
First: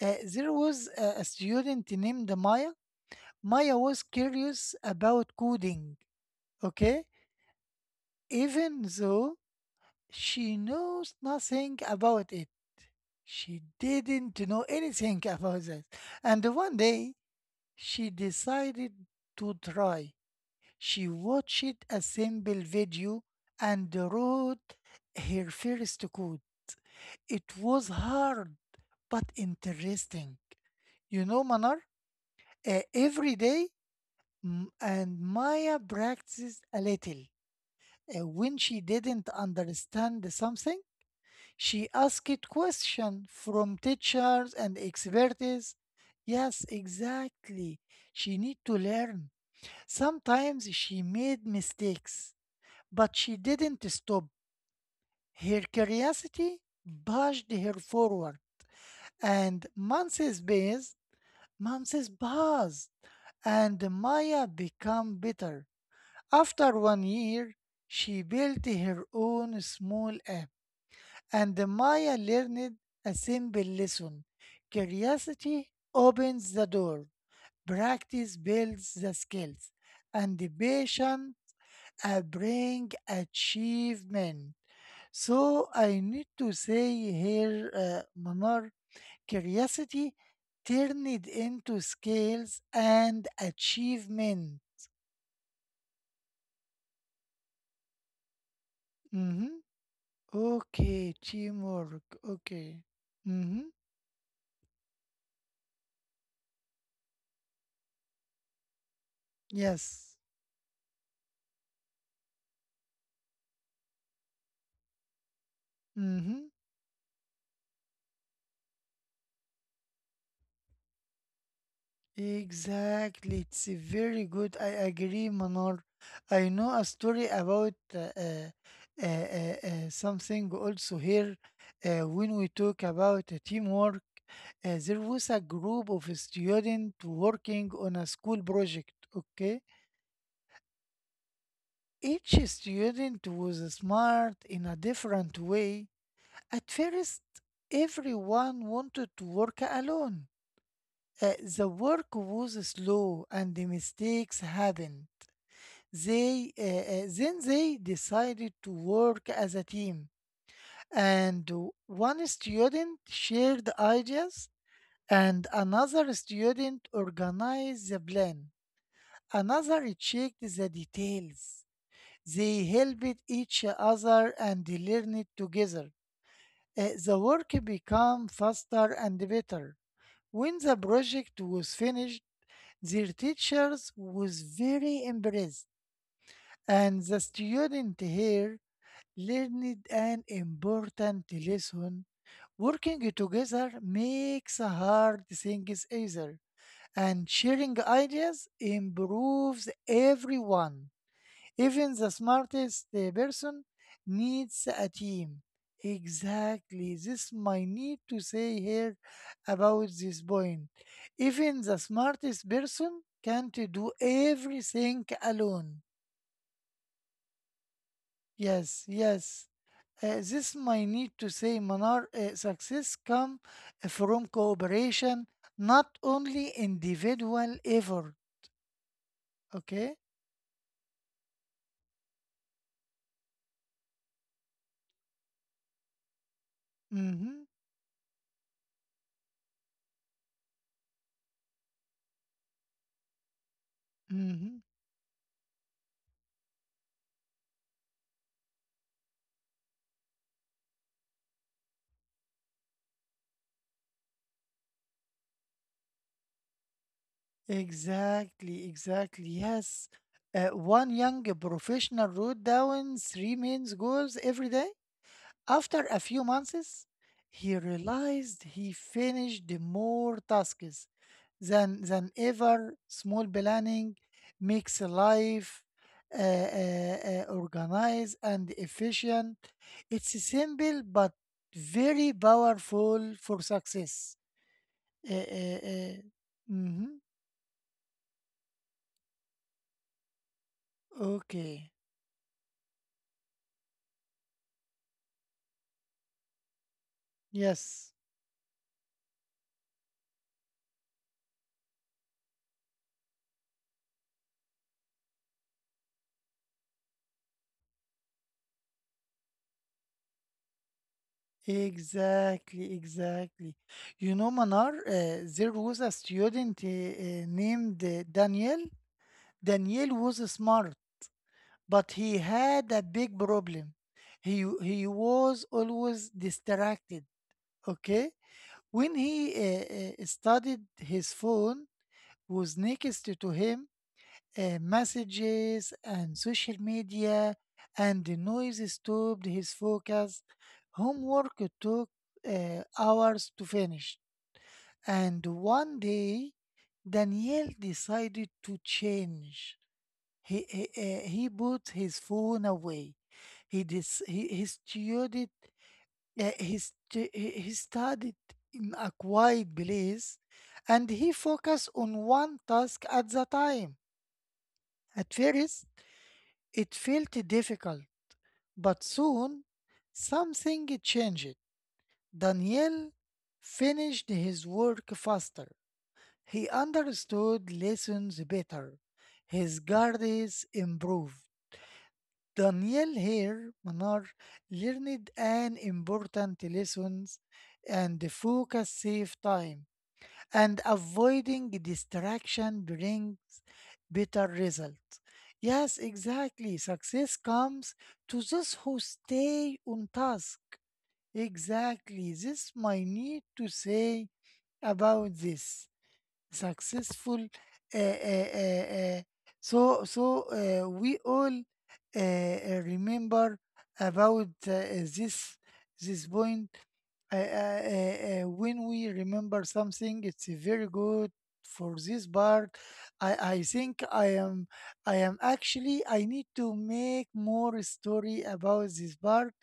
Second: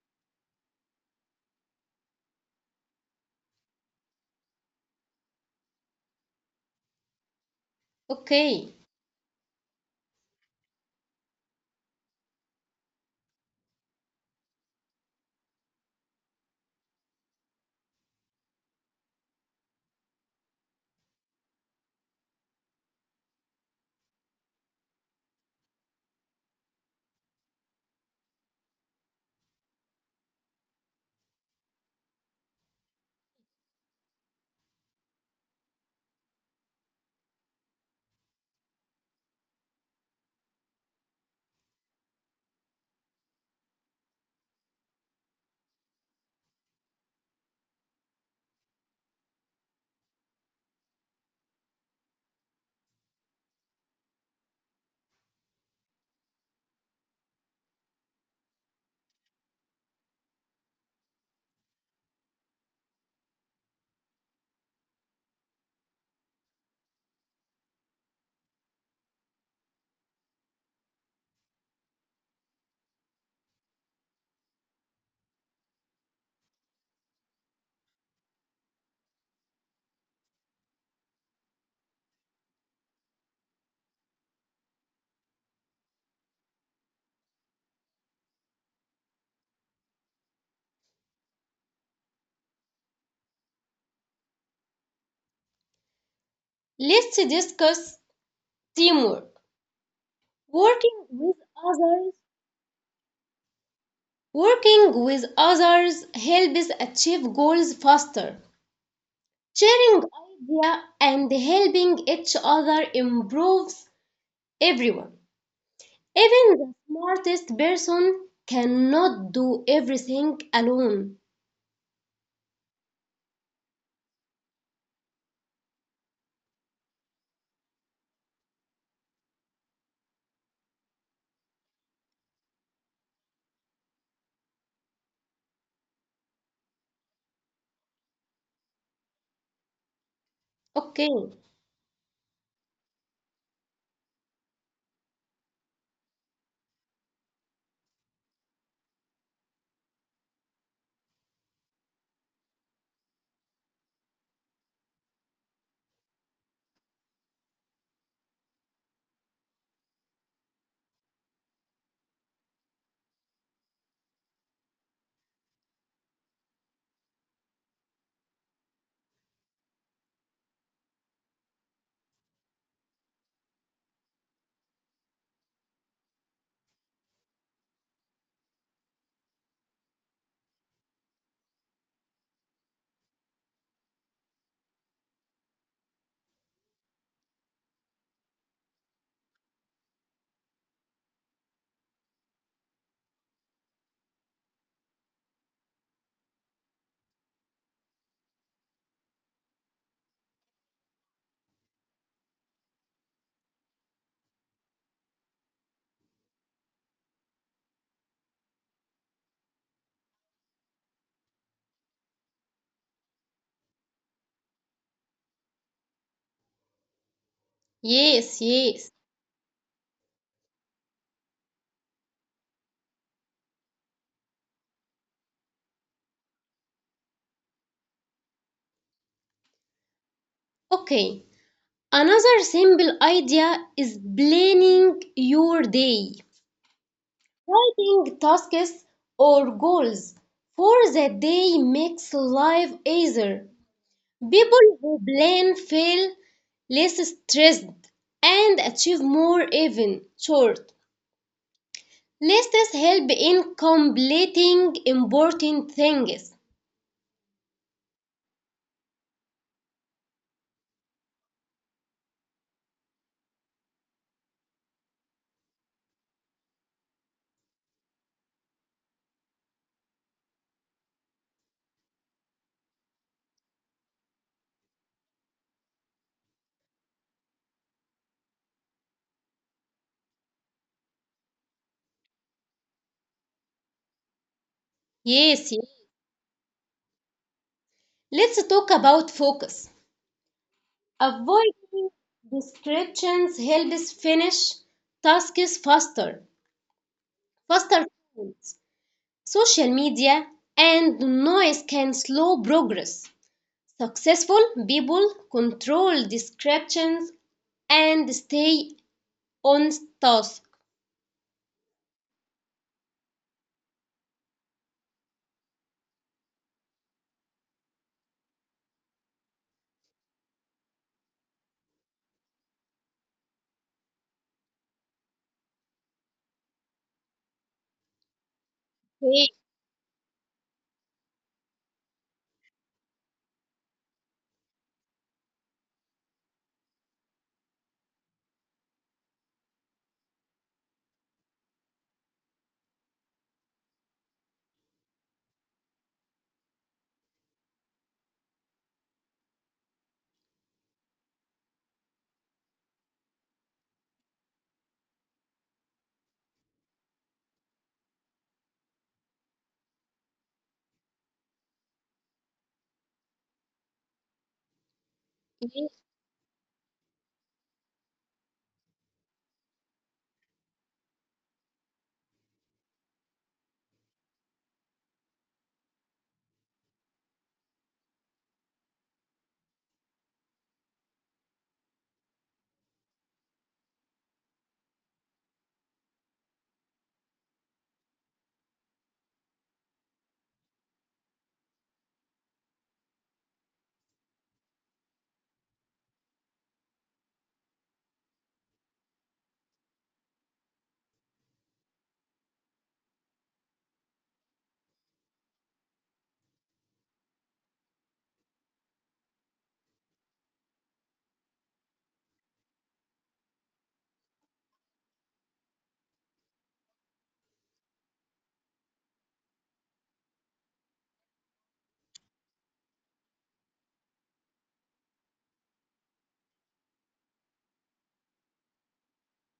Speaker 1: There was a student named Maya. Maya was curious about coding, okay?
Speaker 2: Okay,
Speaker 1: Even though she knows nothing about it, she didn't know anything about that. And one day, she decided to try. She watched a simple video and wrote her first code. It was hard, but interesting. You know, Manar, every day, and Maya practiced a little. When she didn't understand something, she asked question from teachers and experts. Yes, exactly. She need to learn. Sometimes she made mistakes, but she didn't stop. Her curiosity pushed her forward, and passed, months passed, and Maya became better. After one year, she built her own small app and the Maya learned a simple lesson. Curiosity opens the door, practice builds the skills, and the patient bring achievement. So I need to say here, Manar, curiosity turned into skills and achievement.
Speaker 2: let's discuss teamwork.
Speaker 1: Mhm.
Speaker 2: Working
Speaker 1: Okay,
Speaker 2: with
Speaker 1: teamwork.
Speaker 2: others.
Speaker 1: Okay. Hmm.
Speaker 2: Working with others helps achieve goals faster. Sharing
Speaker 1: Yes.
Speaker 2: idea and helping each other improves everyone.
Speaker 1: Mm-hmm.
Speaker 2: Even the smartest person cannot do everything alone.
Speaker 1: Exactly, it's a very good. I agree, Manar. I know a story about something also here. When we talk about teamwork, there was a group of students working on a school project. Okay,
Speaker 2: Okay.
Speaker 1: each student was smart in a different way. At first, everyone wanted to work alone. Uh, the work was slow and the mistakes happened. They then they decided to work as a team, and one student shared ideas, and another student organized the plan. Another checked the details. They helped each other and learned together. The work became faster and better. When the project was finished, their teachers was very impressed and the student here learned an important lesson. Working together makes hard things easier, and sharing ideas improves everyone. Even the smartest person needs a team. Exactly, this my need to say here about this point. Even the smartest person can't do everything alone.
Speaker 2: Yes,
Speaker 1: Yes,
Speaker 2: yes.
Speaker 1: yes. This my need to say Manar, success come from cooperation, not only individual effort. Okay.
Speaker 2: Okay. Another simple idea is planning your day.
Speaker 1: Mm-hmm.
Speaker 2: Writing tasks or goals for the day makes life easier.
Speaker 1: Mm-hmm.
Speaker 2: People who plan feel less stressed and achieve more even short. Lists help in completing important things.
Speaker 1: Exactly. Exactly. Yes. One young professional wrote down three main goals every day. After a few months, he realized he finished more tasks than ever. Small planning makes life organized and efficient. It's simple but very powerful for success. Uh,
Speaker 2: Yes,
Speaker 1: uh,
Speaker 2: yes.
Speaker 1: uh, mhm.
Speaker 2: Let's talk about focus.
Speaker 1: Okay.
Speaker 2: Avoiding distractions helps finish tasks faster. Faster.
Speaker 1: Yes.
Speaker 2: Social media and noise can slow progress. Successful people control distractions and stay on task.
Speaker 1: Exactly. Exactly. You know, Manar, there was a student named Daniel. Daniel was smart but he had a big problem. He was always distracted. Okay, when he
Speaker 2: Ye-
Speaker 1: studied, his phone was next to him. Messages and social media and the noise stopped his focus. Homework took hours to finish, and one day Daniel decided to change. He put his phone away. He dis he studied he, stu- he studied in a quiet place and he focused on one task at the time. At first, it felt difficult, but soon something changed. Daniel finished his work faster. He understood lessons better. His guards improved. Daniel here, Manar, learned an important lesson, and focus save time and avoiding distraction brings better results. Yes, exactly. Success comes to those who stay on task. Exactly. This might need to say about this successful uh, uh, uh, uh, so we all remember about this this point when we remember something, it's very good for this part. I think I am actually, I need to make more story about this part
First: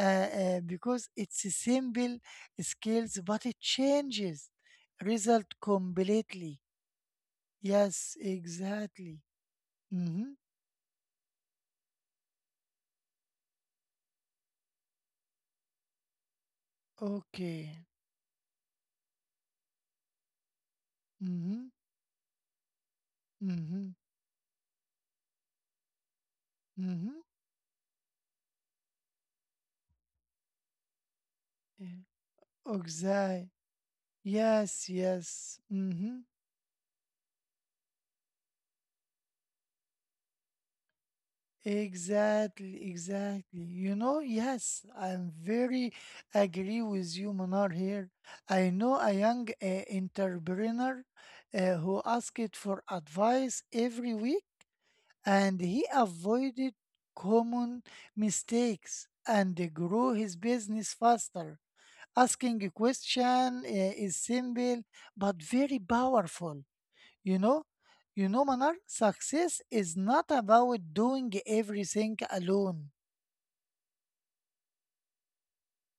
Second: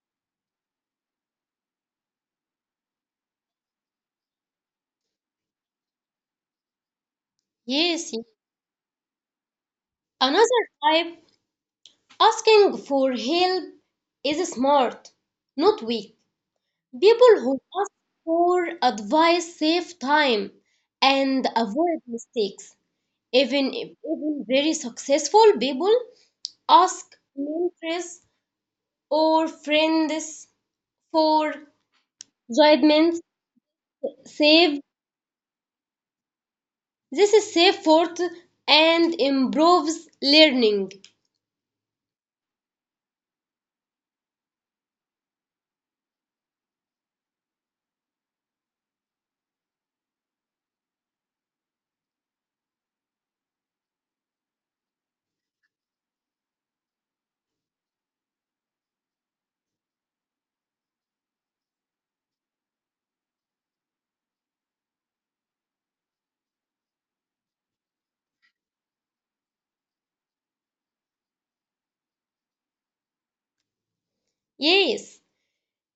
Speaker 1: because it's a simple skills but it changes result completely. Yes,
Speaker 2: Yes, yes.
Speaker 1: exactly. Mm-hmm.
Speaker 2: Another type, asking for help is smart, not weak. People who
Speaker 1: Okay.
Speaker 2: ask for advice save time and
Speaker 1: Mm-hmm.
Speaker 2: avoid mistakes. Even,
Speaker 1: Mm-hmm.
Speaker 2: even very successful people ask
Speaker 1: Mm-hmm.
Speaker 2: mentors or friend this for judgments,
Speaker 1: Exactly.
Speaker 2: save
Speaker 1: Yes, yes. Mm-hmm.
Speaker 2: this is save forth and improves learning.
Speaker 1: Exactly, exactly. You know, yes, I'm very agree with you, Manar, here. I know a young entrepreneur who asked for advice every week and he avoided common mistakes and grew his business faster. Asking a question is simple but very powerful. You know, you know, Manar, success is not about doing everything alone.
Speaker 2: Yes,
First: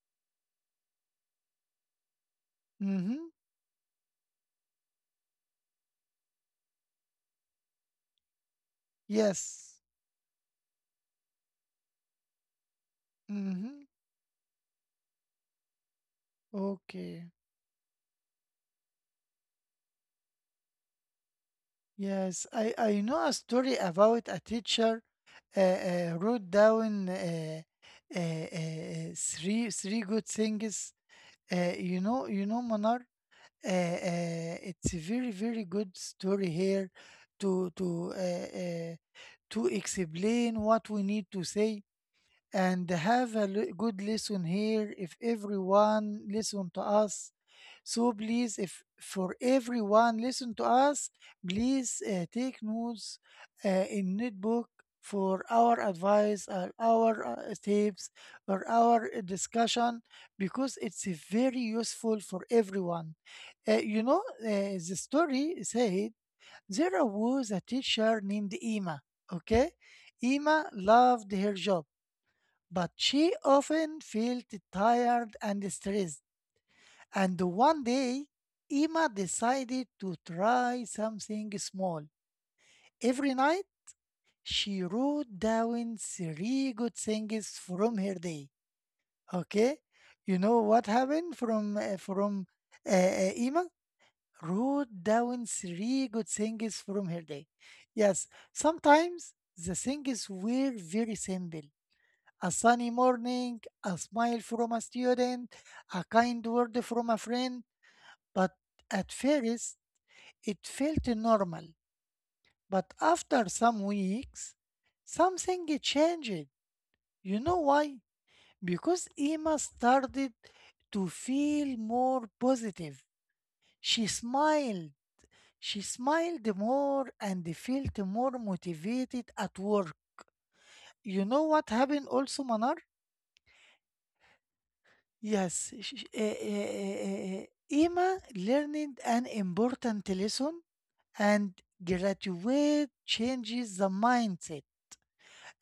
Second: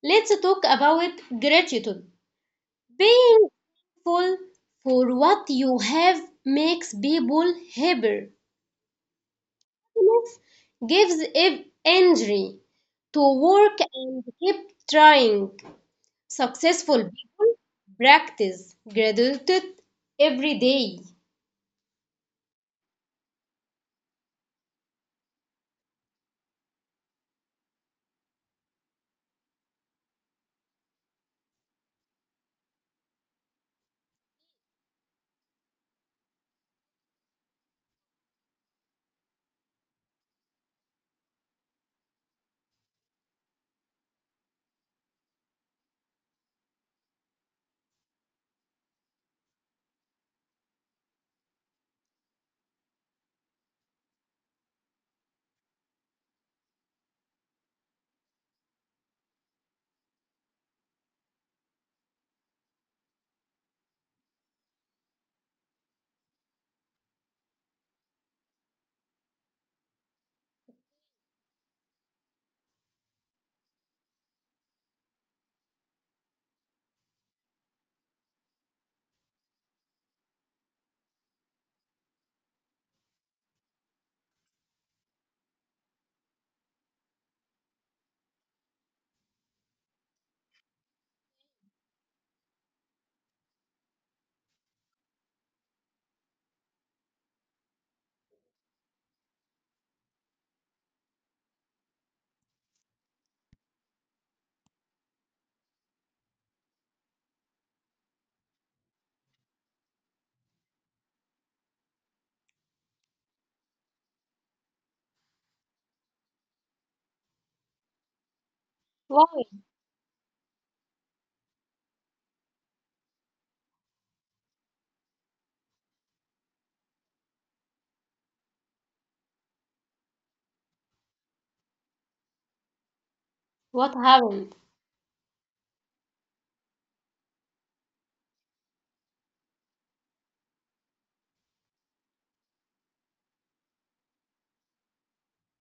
Speaker 2: let's talk about gratitude.
Speaker 1: Mm-hmm.
Speaker 2: Being full for what you have makes people happier.
Speaker 1: Yes.
Speaker 2: Happiness gives energy to work
Speaker 1: Mm-hmm.
Speaker 2: and keep trying. Successful
Speaker 1: Okay.
Speaker 2: people practice gratitude every day.
Speaker 1: Yes, I know a story about a teacher wrote down three good things. You know, you know, Manar. Uh, it's a very very good story here to to explain what we need to say and have a l- good lesson here if everyone listen to us. So please, if for everyone listen to us, please take notes in notebook for our advice or our tips or our discussion, because it's very useful for everyone. You know, the story said there was a teacher named Ima. Okay, Ima loved her job but she often felt tired and stressed. And one day, Emma decided to try something small. Every night, she wrote down three good things from her day. Okay? You know what happened from Emma? Wrote down three good things from her day. Yes, sometimes the things were very simple: a sunny morning, a smile from a student, a kind word from a friend. But at first, it felt normal. But after some weeks, something changed. You know why? Because Emma
Speaker 2: Why?
Speaker 1: started to feel more positive. She smiled. She smiled more and felt more motivated at work. You know what happened also, Manar?
Speaker 2: What happened?
Speaker 1: Yes, sh sh Emma learned an important lesson and graduate changes the mindset.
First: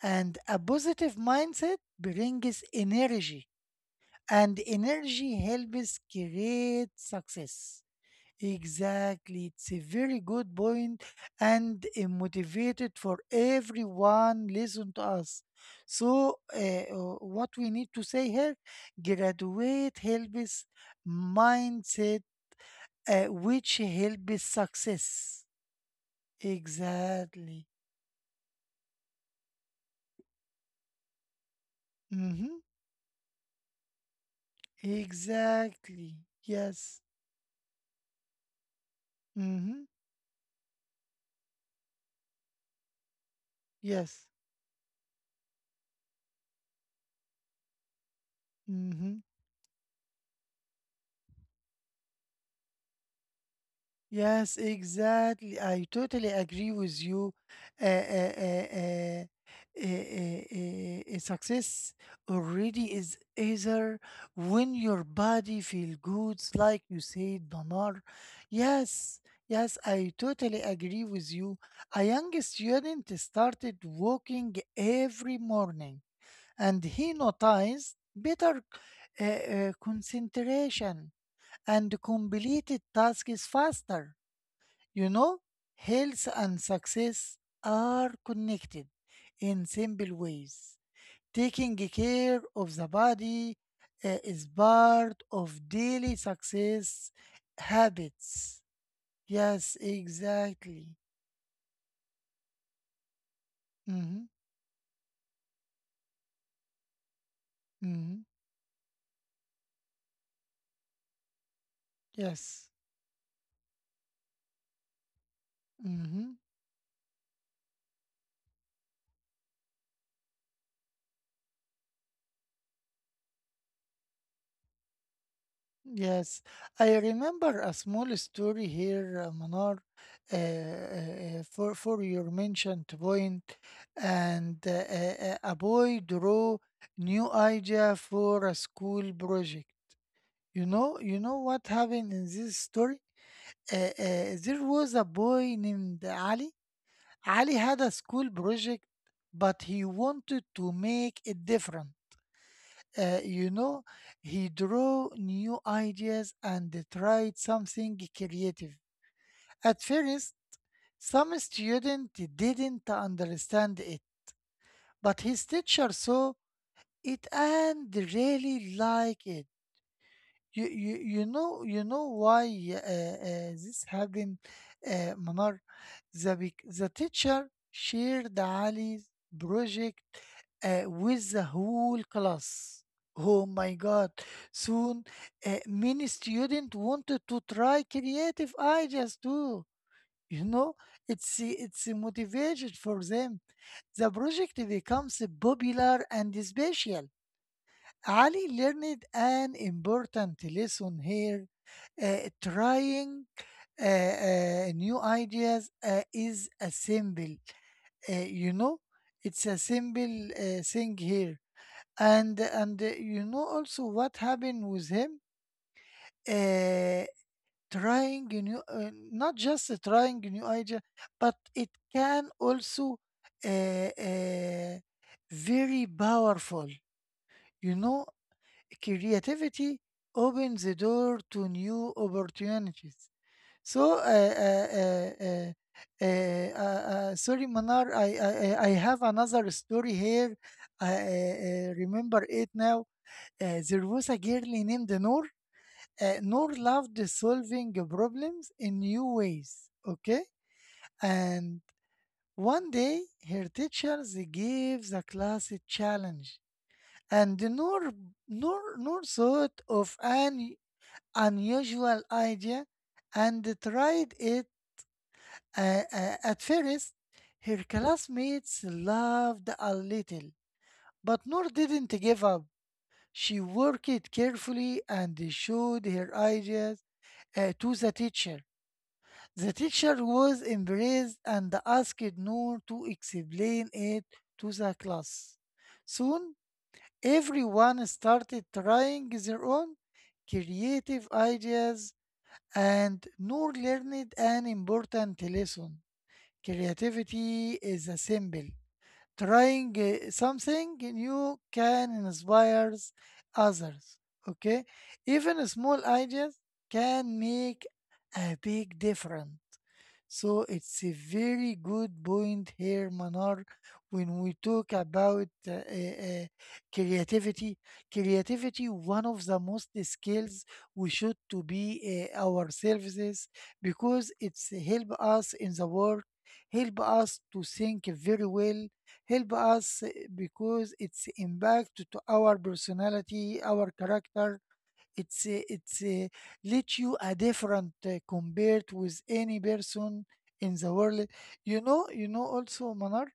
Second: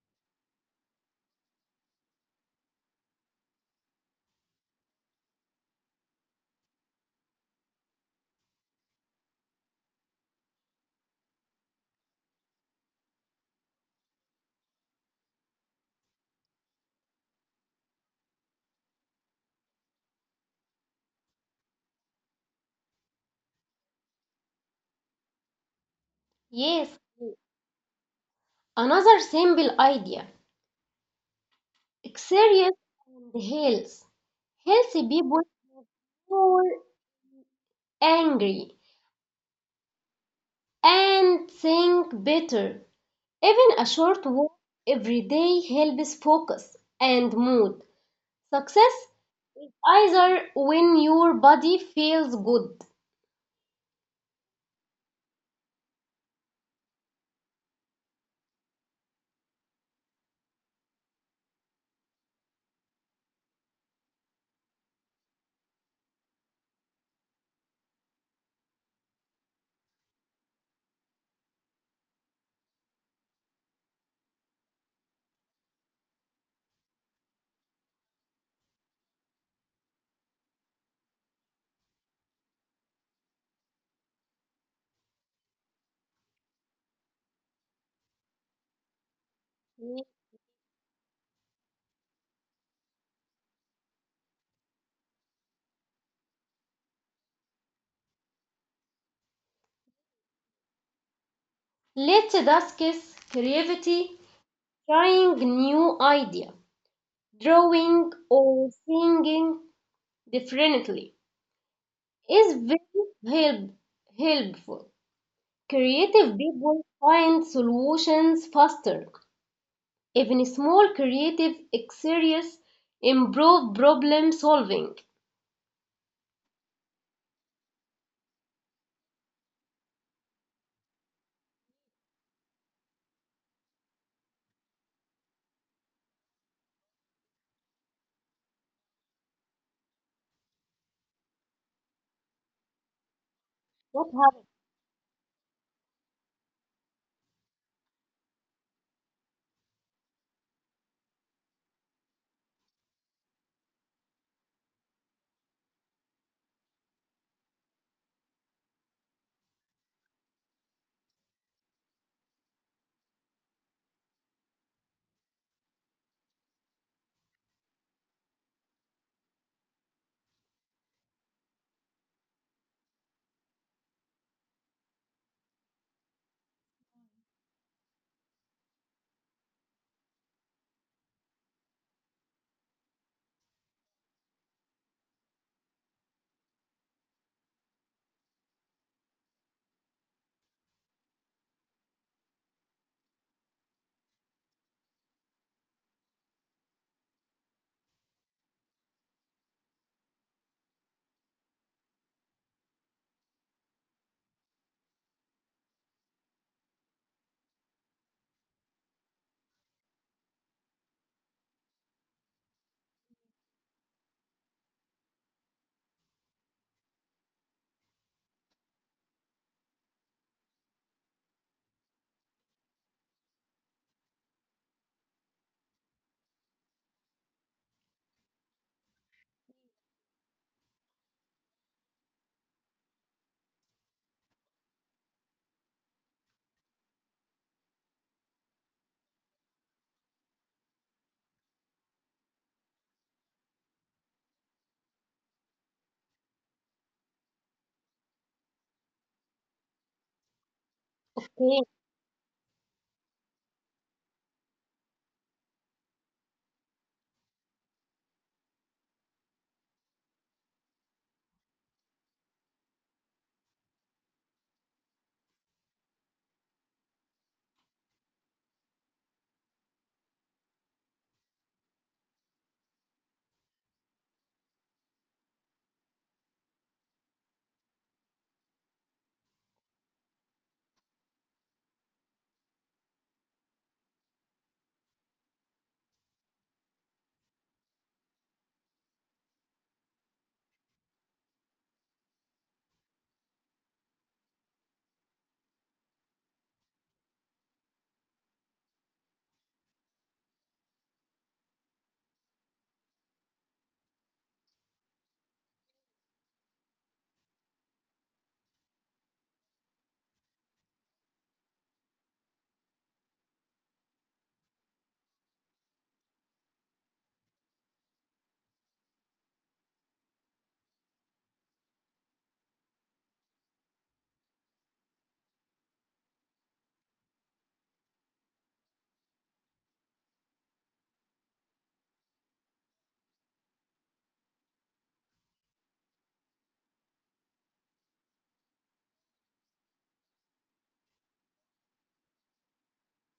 Speaker 1: And a positive mindset brings energy, and energy helps create success. Exactly. It's a very good point and motivated for everyone listen to us. So what we need to say here, graduate helps mindset which helps success.
Speaker 2: Yes,
Speaker 1: Exactly.
Speaker 2: another simple idea.
Speaker 1: Mm-hmm.
Speaker 2: Exercise and health. Healthy people
Speaker 1: Exactly.
Speaker 2: more
Speaker 1: Yes.
Speaker 2: angry
Speaker 1: Mm-hmm.
Speaker 2: and think better. Even a short
Speaker 1: Yes.
Speaker 2: walk every day helps focus and mood. Success
Speaker 1: Mm-hmm.
Speaker 2: is either when your body feels good.
Speaker 1: Yes, exactly. I totally agree with you. Uh, uh, uh, uh, success already is either when your body feel good, like you said, Banar. Yes, yes, I totally agree with you. A young student started walking every morning, and he noticed better concentration and completed tasks faster. You know, health and success are connected in simple ways. Taking care of the body is part of daily success habits. Yes, exactly.
Speaker 2: Let's discuss creativity,
Speaker 1: Mm-hmm,
Speaker 2: trying new idea, drawing
Speaker 1: mm-hmm,
Speaker 2: or singing differently. is
Speaker 1: yes.
Speaker 2: very help, helpful.
Speaker 1: Mm-hmm.
Speaker 2: Creative people find solutions faster. Even small creative exercises improve problem solving.
Speaker 1: Yes, I remember a small story here, Manar, uh, uh, for your mentioned point, and a boy drew new idea for a school project. You know what happened in this story? Uh,
Speaker 2: What
Speaker 1: uh,
Speaker 2: happened?
Speaker 1: there was a boy named Ali. Ali had a school project, but he wanted to make it different. You know, he drew new ideas and tried something creative. At first, some students didn't understand it, but his teacher saw it and really liked it. You know, why, yeah, this happened, Manar? The teacher shared Ali's project with the whole class. Oh my God! Soon, many students wanted to try creative ideas too. You know, it's a motivation for them. The project becomes popular and special. Ali learned an important lesson here. Trying new ideas is a symbol. You know, it's a symbol thing here. And you know also what happened with him. Uh, trying a new, not just trying a new idea, but it can also uh, uh, very powerful. You know, creativity opens the door to new opportunities. So, sorry, Manar, I have another story here. I remember it now. There was a girl named Noor. Noor loved solving problems in new ways. Okay.
Speaker 2: Yes,
Speaker 1: And one day, her teachers gave the class a challenge. And Noor Nor, nor thought of an unusual idea and tried it. At first, her classmates laughed a little, but Noor didn't give up. She worked carefully and showed her ideas to the teacher. The teacher was embraced and asked Noor to explain it to the class. Soon, everyone started trying their own creative ideas. And Noor learned an important lesson. Creativity is a symbol. Trying something new can inspire others. Okay, even small ideas can make a big difference. So it's a very good point here, Manar, when we talk about creativity. Creativity, one of the most skills we should to be our services, because it's help us in the work, help us to think very well, help us, because it's impact to our personality, our character. It's let you a different compared with any person in the world. You know also, Manar.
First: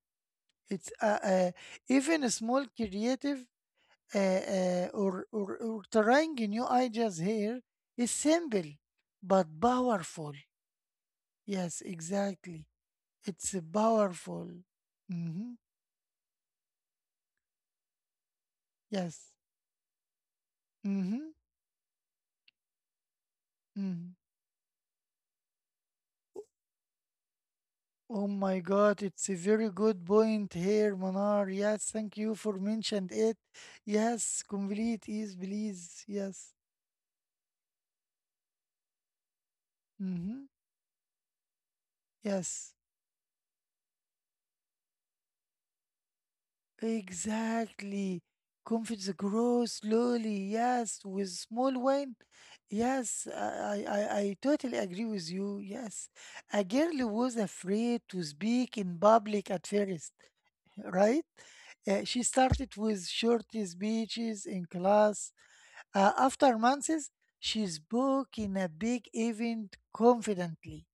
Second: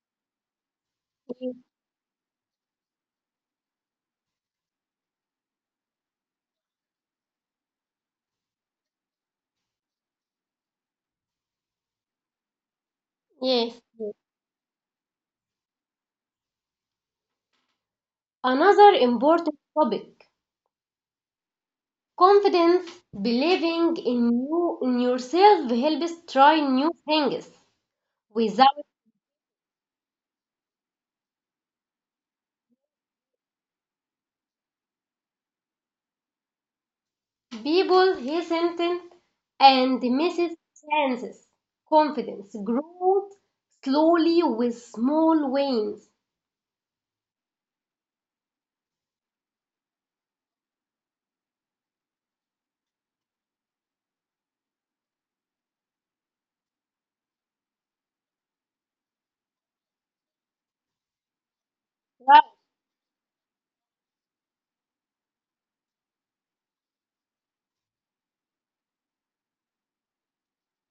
Speaker 1: It's even a small creative or trying new ideas here is simple but powerful. Yes, exactly. It's
Speaker 2: yes. Yes.
Speaker 1: powerful. Hmm.
Speaker 2: Another
Speaker 1: Yes.
Speaker 2: important topic.
Speaker 1: Mm-hmm.
Speaker 2: Confidence, believing
Speaker 1: Mm-hmm.
Speaker 2: in yourself helps try new things
Speaker 1: Oh my
Speaker 2: without.
Speaker 1: God, it's a very good point here, Manar. Yes, thank you for mentioned it. Yes, complete is please. Yes.
Speaker 2: People hesitant and
Speaker 1: Mm-hmm.
Speaker 2: misses chances. Confidence
Speaker 1: Yes.
Speaker 2: grows slowly with small wins.
Speaker 1: Exactly. Confidence grows slowly. Yes, with small win. Yes, I totally agree with you. Yes. A girl was afraid to speak in public at first, right? She
Speaker 2: Right.
Speaker 1: started with short speeches in class. After months, she spoke in a big event confidently,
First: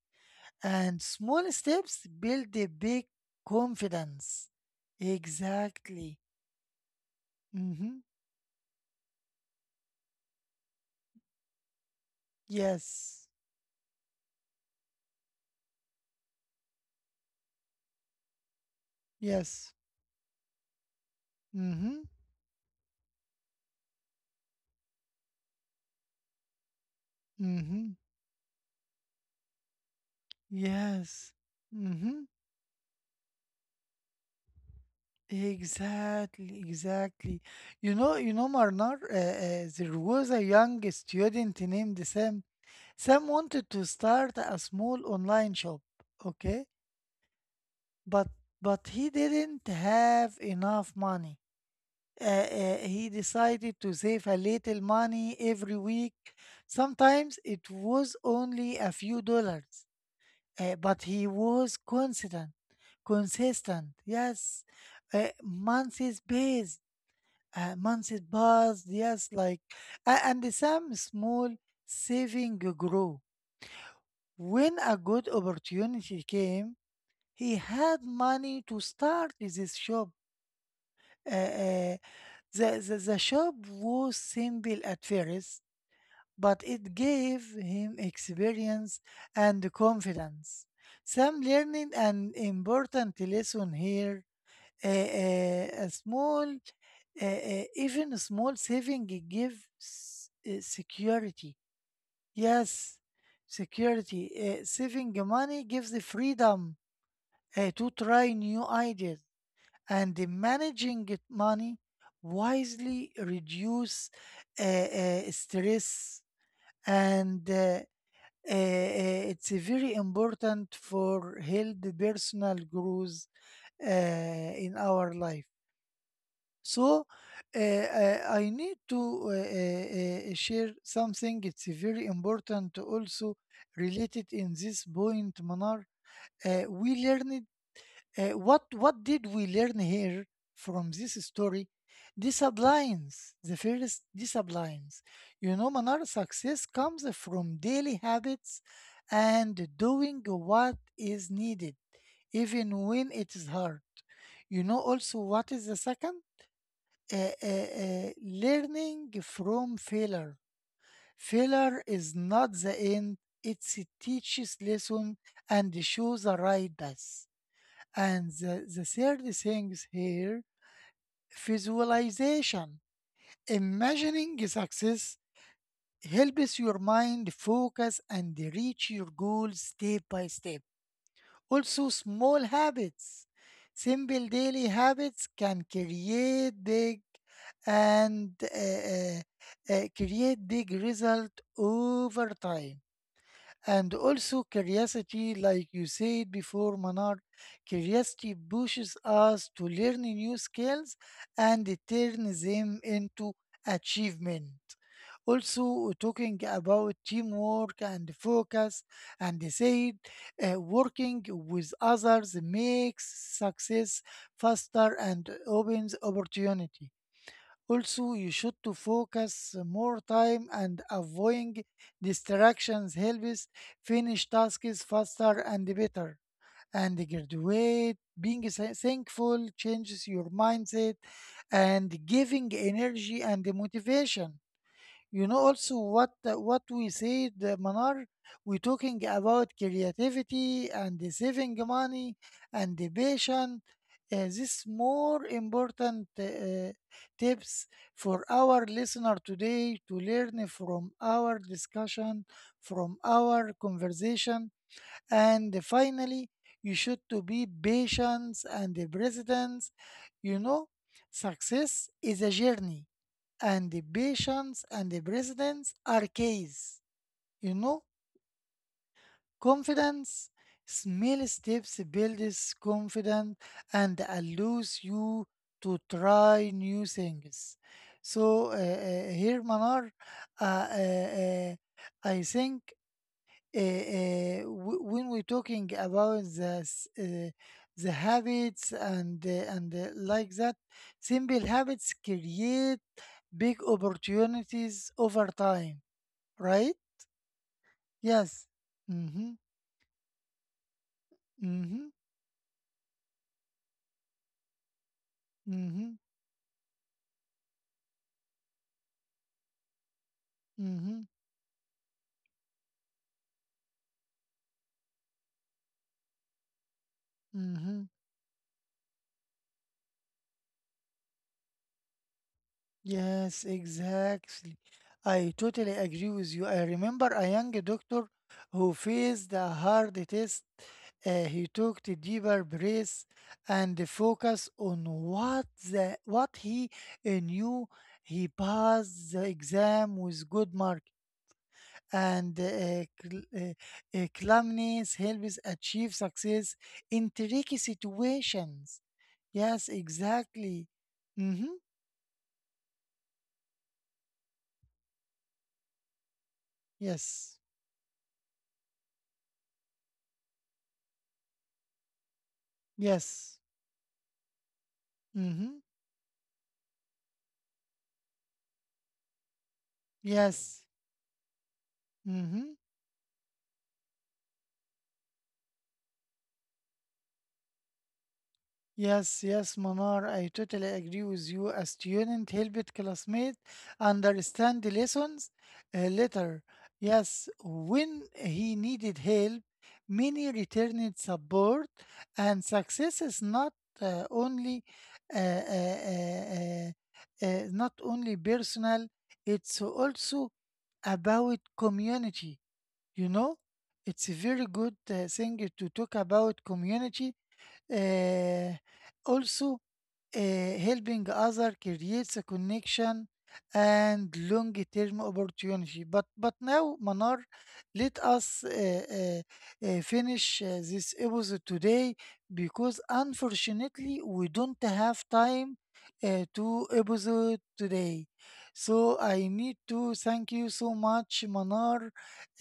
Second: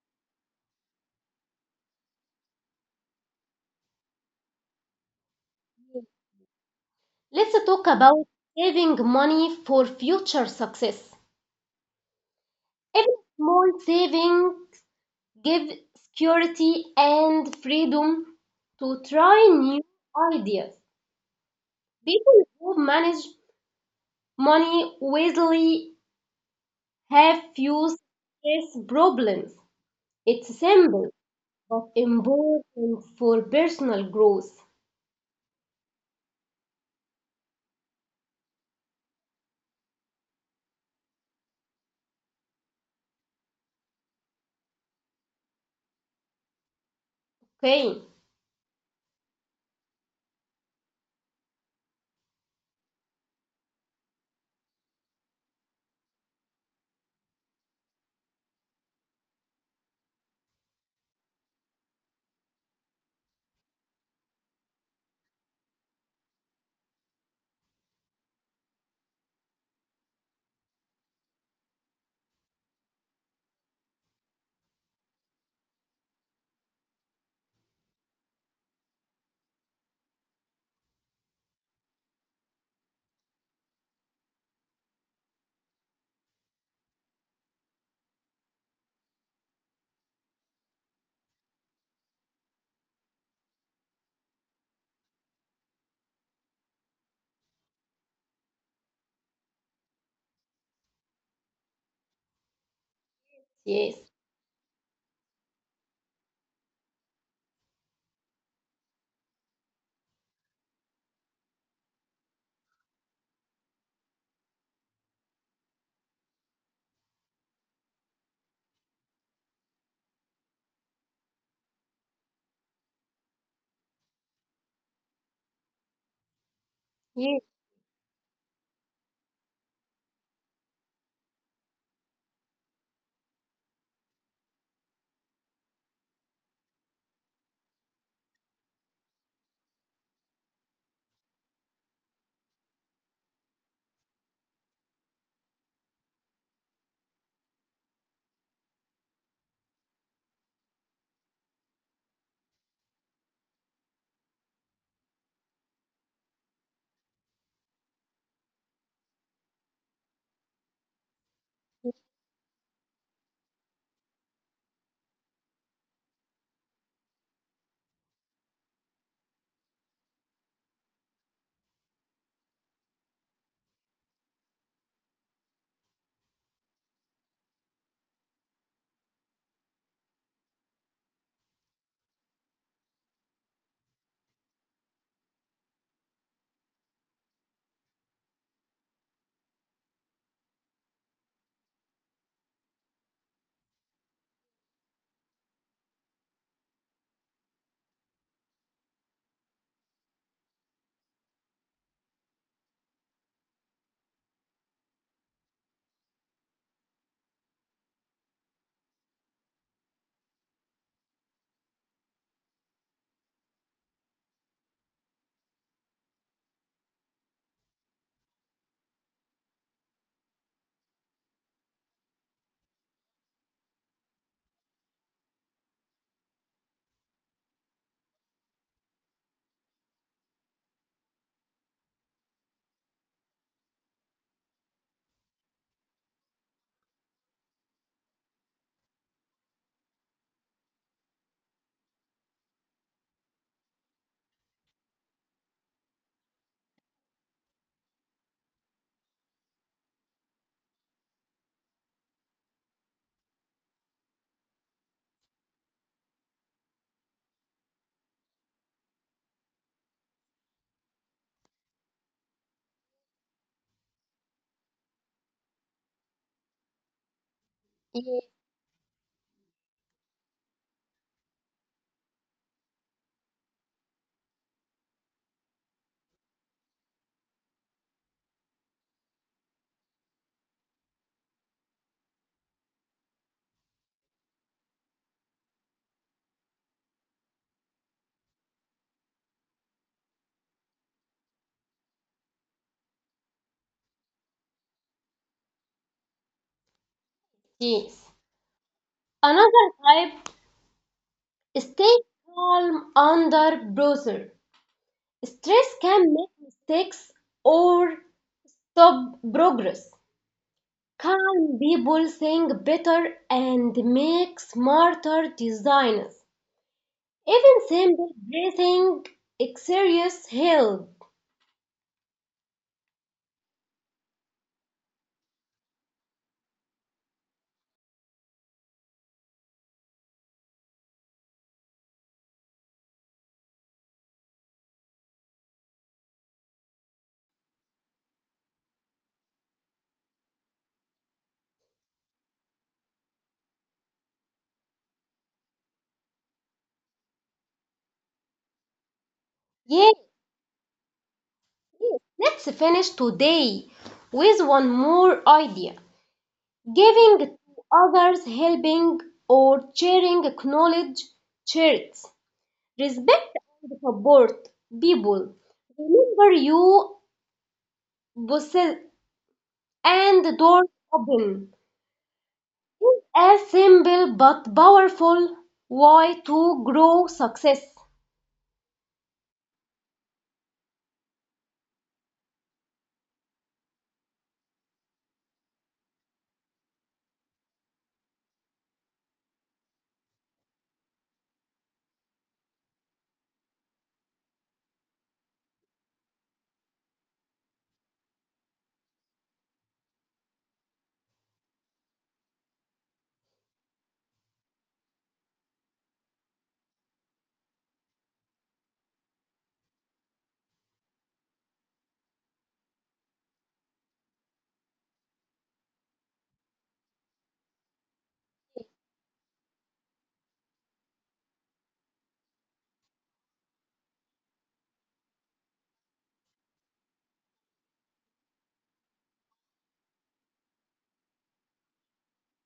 Speaker 1: and small steps build a big confidence. Exactly.
Speaker 2: Let's talk
Speaker 1: Mm-hmm.
Speaker 2: about saving money for future success. Every
Speaker 1: Yes.
Speaker 2: small saving gives security and freedom to try
Speaker 1: Yes.
Speaker 2: new ideas.
Speaker 1: Mm-hmm.
Speaker 2: People who manage money wisely have few
Speaker 1: Mm-hmm.
Speaker 2: stress problems. It's simple
Speaker 1: Yes.
Speaker 2: of
Speaker 1: Mm-hmm.
Speaker 2: important for personal growth.
Speaker 1: Exactly. Exactly. Marnar, there was a young student named Sam. Sam wanted to start a small online shop. Okay.
Speaker 2: Okay,
Speaker 1: but but he didn't have enough money. He decided to save a little money every week. Sometimes it was only a few dollars, but he was consistent. Consistent, yes. Months is based. Months is buzzed, yes. Like and some small saving grew. When a good opportunity came, he had money to start this shop. Uh, uh, the shop was simple at first, but it gave him experience and confidence. Some learning an important lesson here. Uh, uh, a small, Even a small saving gives security. Yes,
Speaker 2: yes,
Speaker 1: security. Saving money gives the freedom to try new ideas, and the managing it money wisely reduce stress, and it's a very important for healthy personal growth in our life. So
Speaker 2: yes,
Speaker 1: I need to share something, it's very important also related in this point, Manar. We learned, what did we learn here from this story? These sublines, the first these sublines. You know, Manar, success comes from daily habits and doing what is needed, even when it is hard. You know, also what is the second? Learning from failure. Failure is not the end. It teaches lesson and shows the right path. And the third thing here, visualization. Imagining success helps your mind focus and reach your goals step by step. Also, small habits. Simple daily habits can create big and create big result over time. And also curiosity, like you said before, Manar, curiosity pushes us to learn new skills and turn them into achievement. Also, talking about teamwork and focus, and they said, working with others makes success faster and opens opportunity. Also, you should to focus more time, and avoiding distractions helps finish tasks faster and better. And graduate, being thankful changes your mindset and giving energy and motivation. You know, also what we said, Manar, we talking about creativity and the saving money and the patient. This more important tips for our listener today to learn from our discussion, from our conversation. And finally, you should to be patient and the presidents. You know, success is a journey, and the patience and the presidents are keys. You know,
Speaker 2: yes,
Speaker 1: confidence, small steps builds confidence and allows you to try new things. So here, Manar, uh, uh, uh, I think w- when we're talking about the habits and like that, simple habits create big opportunities over time, right?
Speaker 2: yes.
Speaker 1: Yes. Mm-hmm.
Speaker 2: Another type
Speaker 1: Mm-hmm.
Speaker 2: stay calm under pressure. Stress
Speaker 1: Mm-hmm.
Speaker 2: can make mistakes or stop progress.
Speaker 1: Mm-hmm.
Speaker 2: Calm people think better and make smarter decisions. Even
Speaker 1: Mm-hmm.
Speaker 2: simple breathing exercises help.
Speaker 1: Yes, exactly. I totally agree with you. I remember a young doctor who faced a hard test. He took the deeper breaths and focused on what he knew. He passed the exam with good marks, and calmness helps achieve success in tricky situations. Yes,
Speaker 2: Yes,
Speaker 1: exactly. Mm-hmm.
Speaker 2: yes. Let's finish today with one more idea. Giving to
Speaker 1: Yes.
Speaker 2: others, helping or sharing, acknowledge, cherish, respect
Speaker 1: Yes.
Speaker 2: and support people.
Speaker 1: Mm-hmm.
Speaker 2: Remember you possess and door
Speaker 1: Yes.
Speaker 2: open
Speaker 1: Mm-hmm.
Speaker 2: is a simple but powerful way to grow success.
Speaker 1: Yes, yes, Manar, I totally agree with you. A student helped classmate understand the lessons later. Yes, when he needed help, many returned support, and success is not only uh, uh, uh, uh, not only personal. It's also about community. You know, it's a very good thing to talk about community. uh, Also, uh, helping other creates a connection and long-term opportunity. But now, Manar, let us finish this episode today, because unfortunately we don't have time to episode today. So I need to thank you so much, Manar,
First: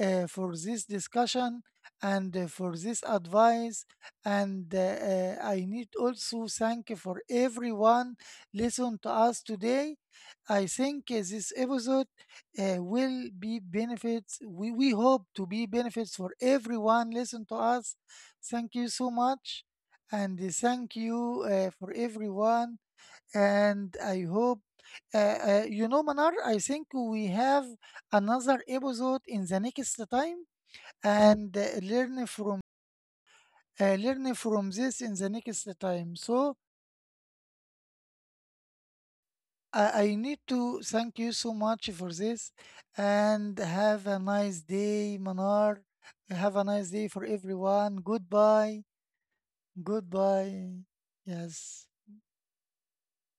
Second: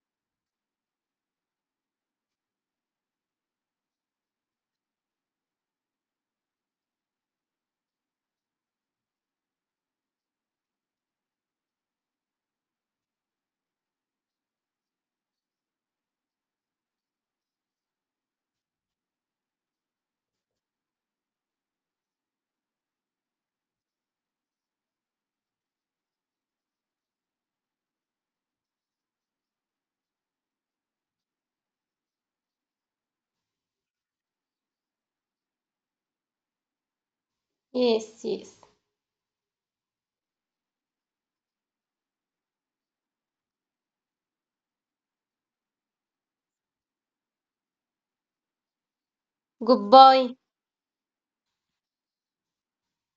Speaker 1: for this discussion and for this advice, and I need also thank you for everyone listen to us today. I think this episode will be benefits. We hope to be benefits for everyone listen to us. Thank you so much, and thank you for everyone. And I hope you know, Manar, I think we have another episode in the next time and learn from this in the next time. So
Speaker 2: Yes, yes.
Speaker 1: I need to thank you so much for this, and have a nice day, Manar. Have a nice day for everyone. Goodbye.
Speaker 2: Goodbye.
Speaker 1: Goodbye. Yes.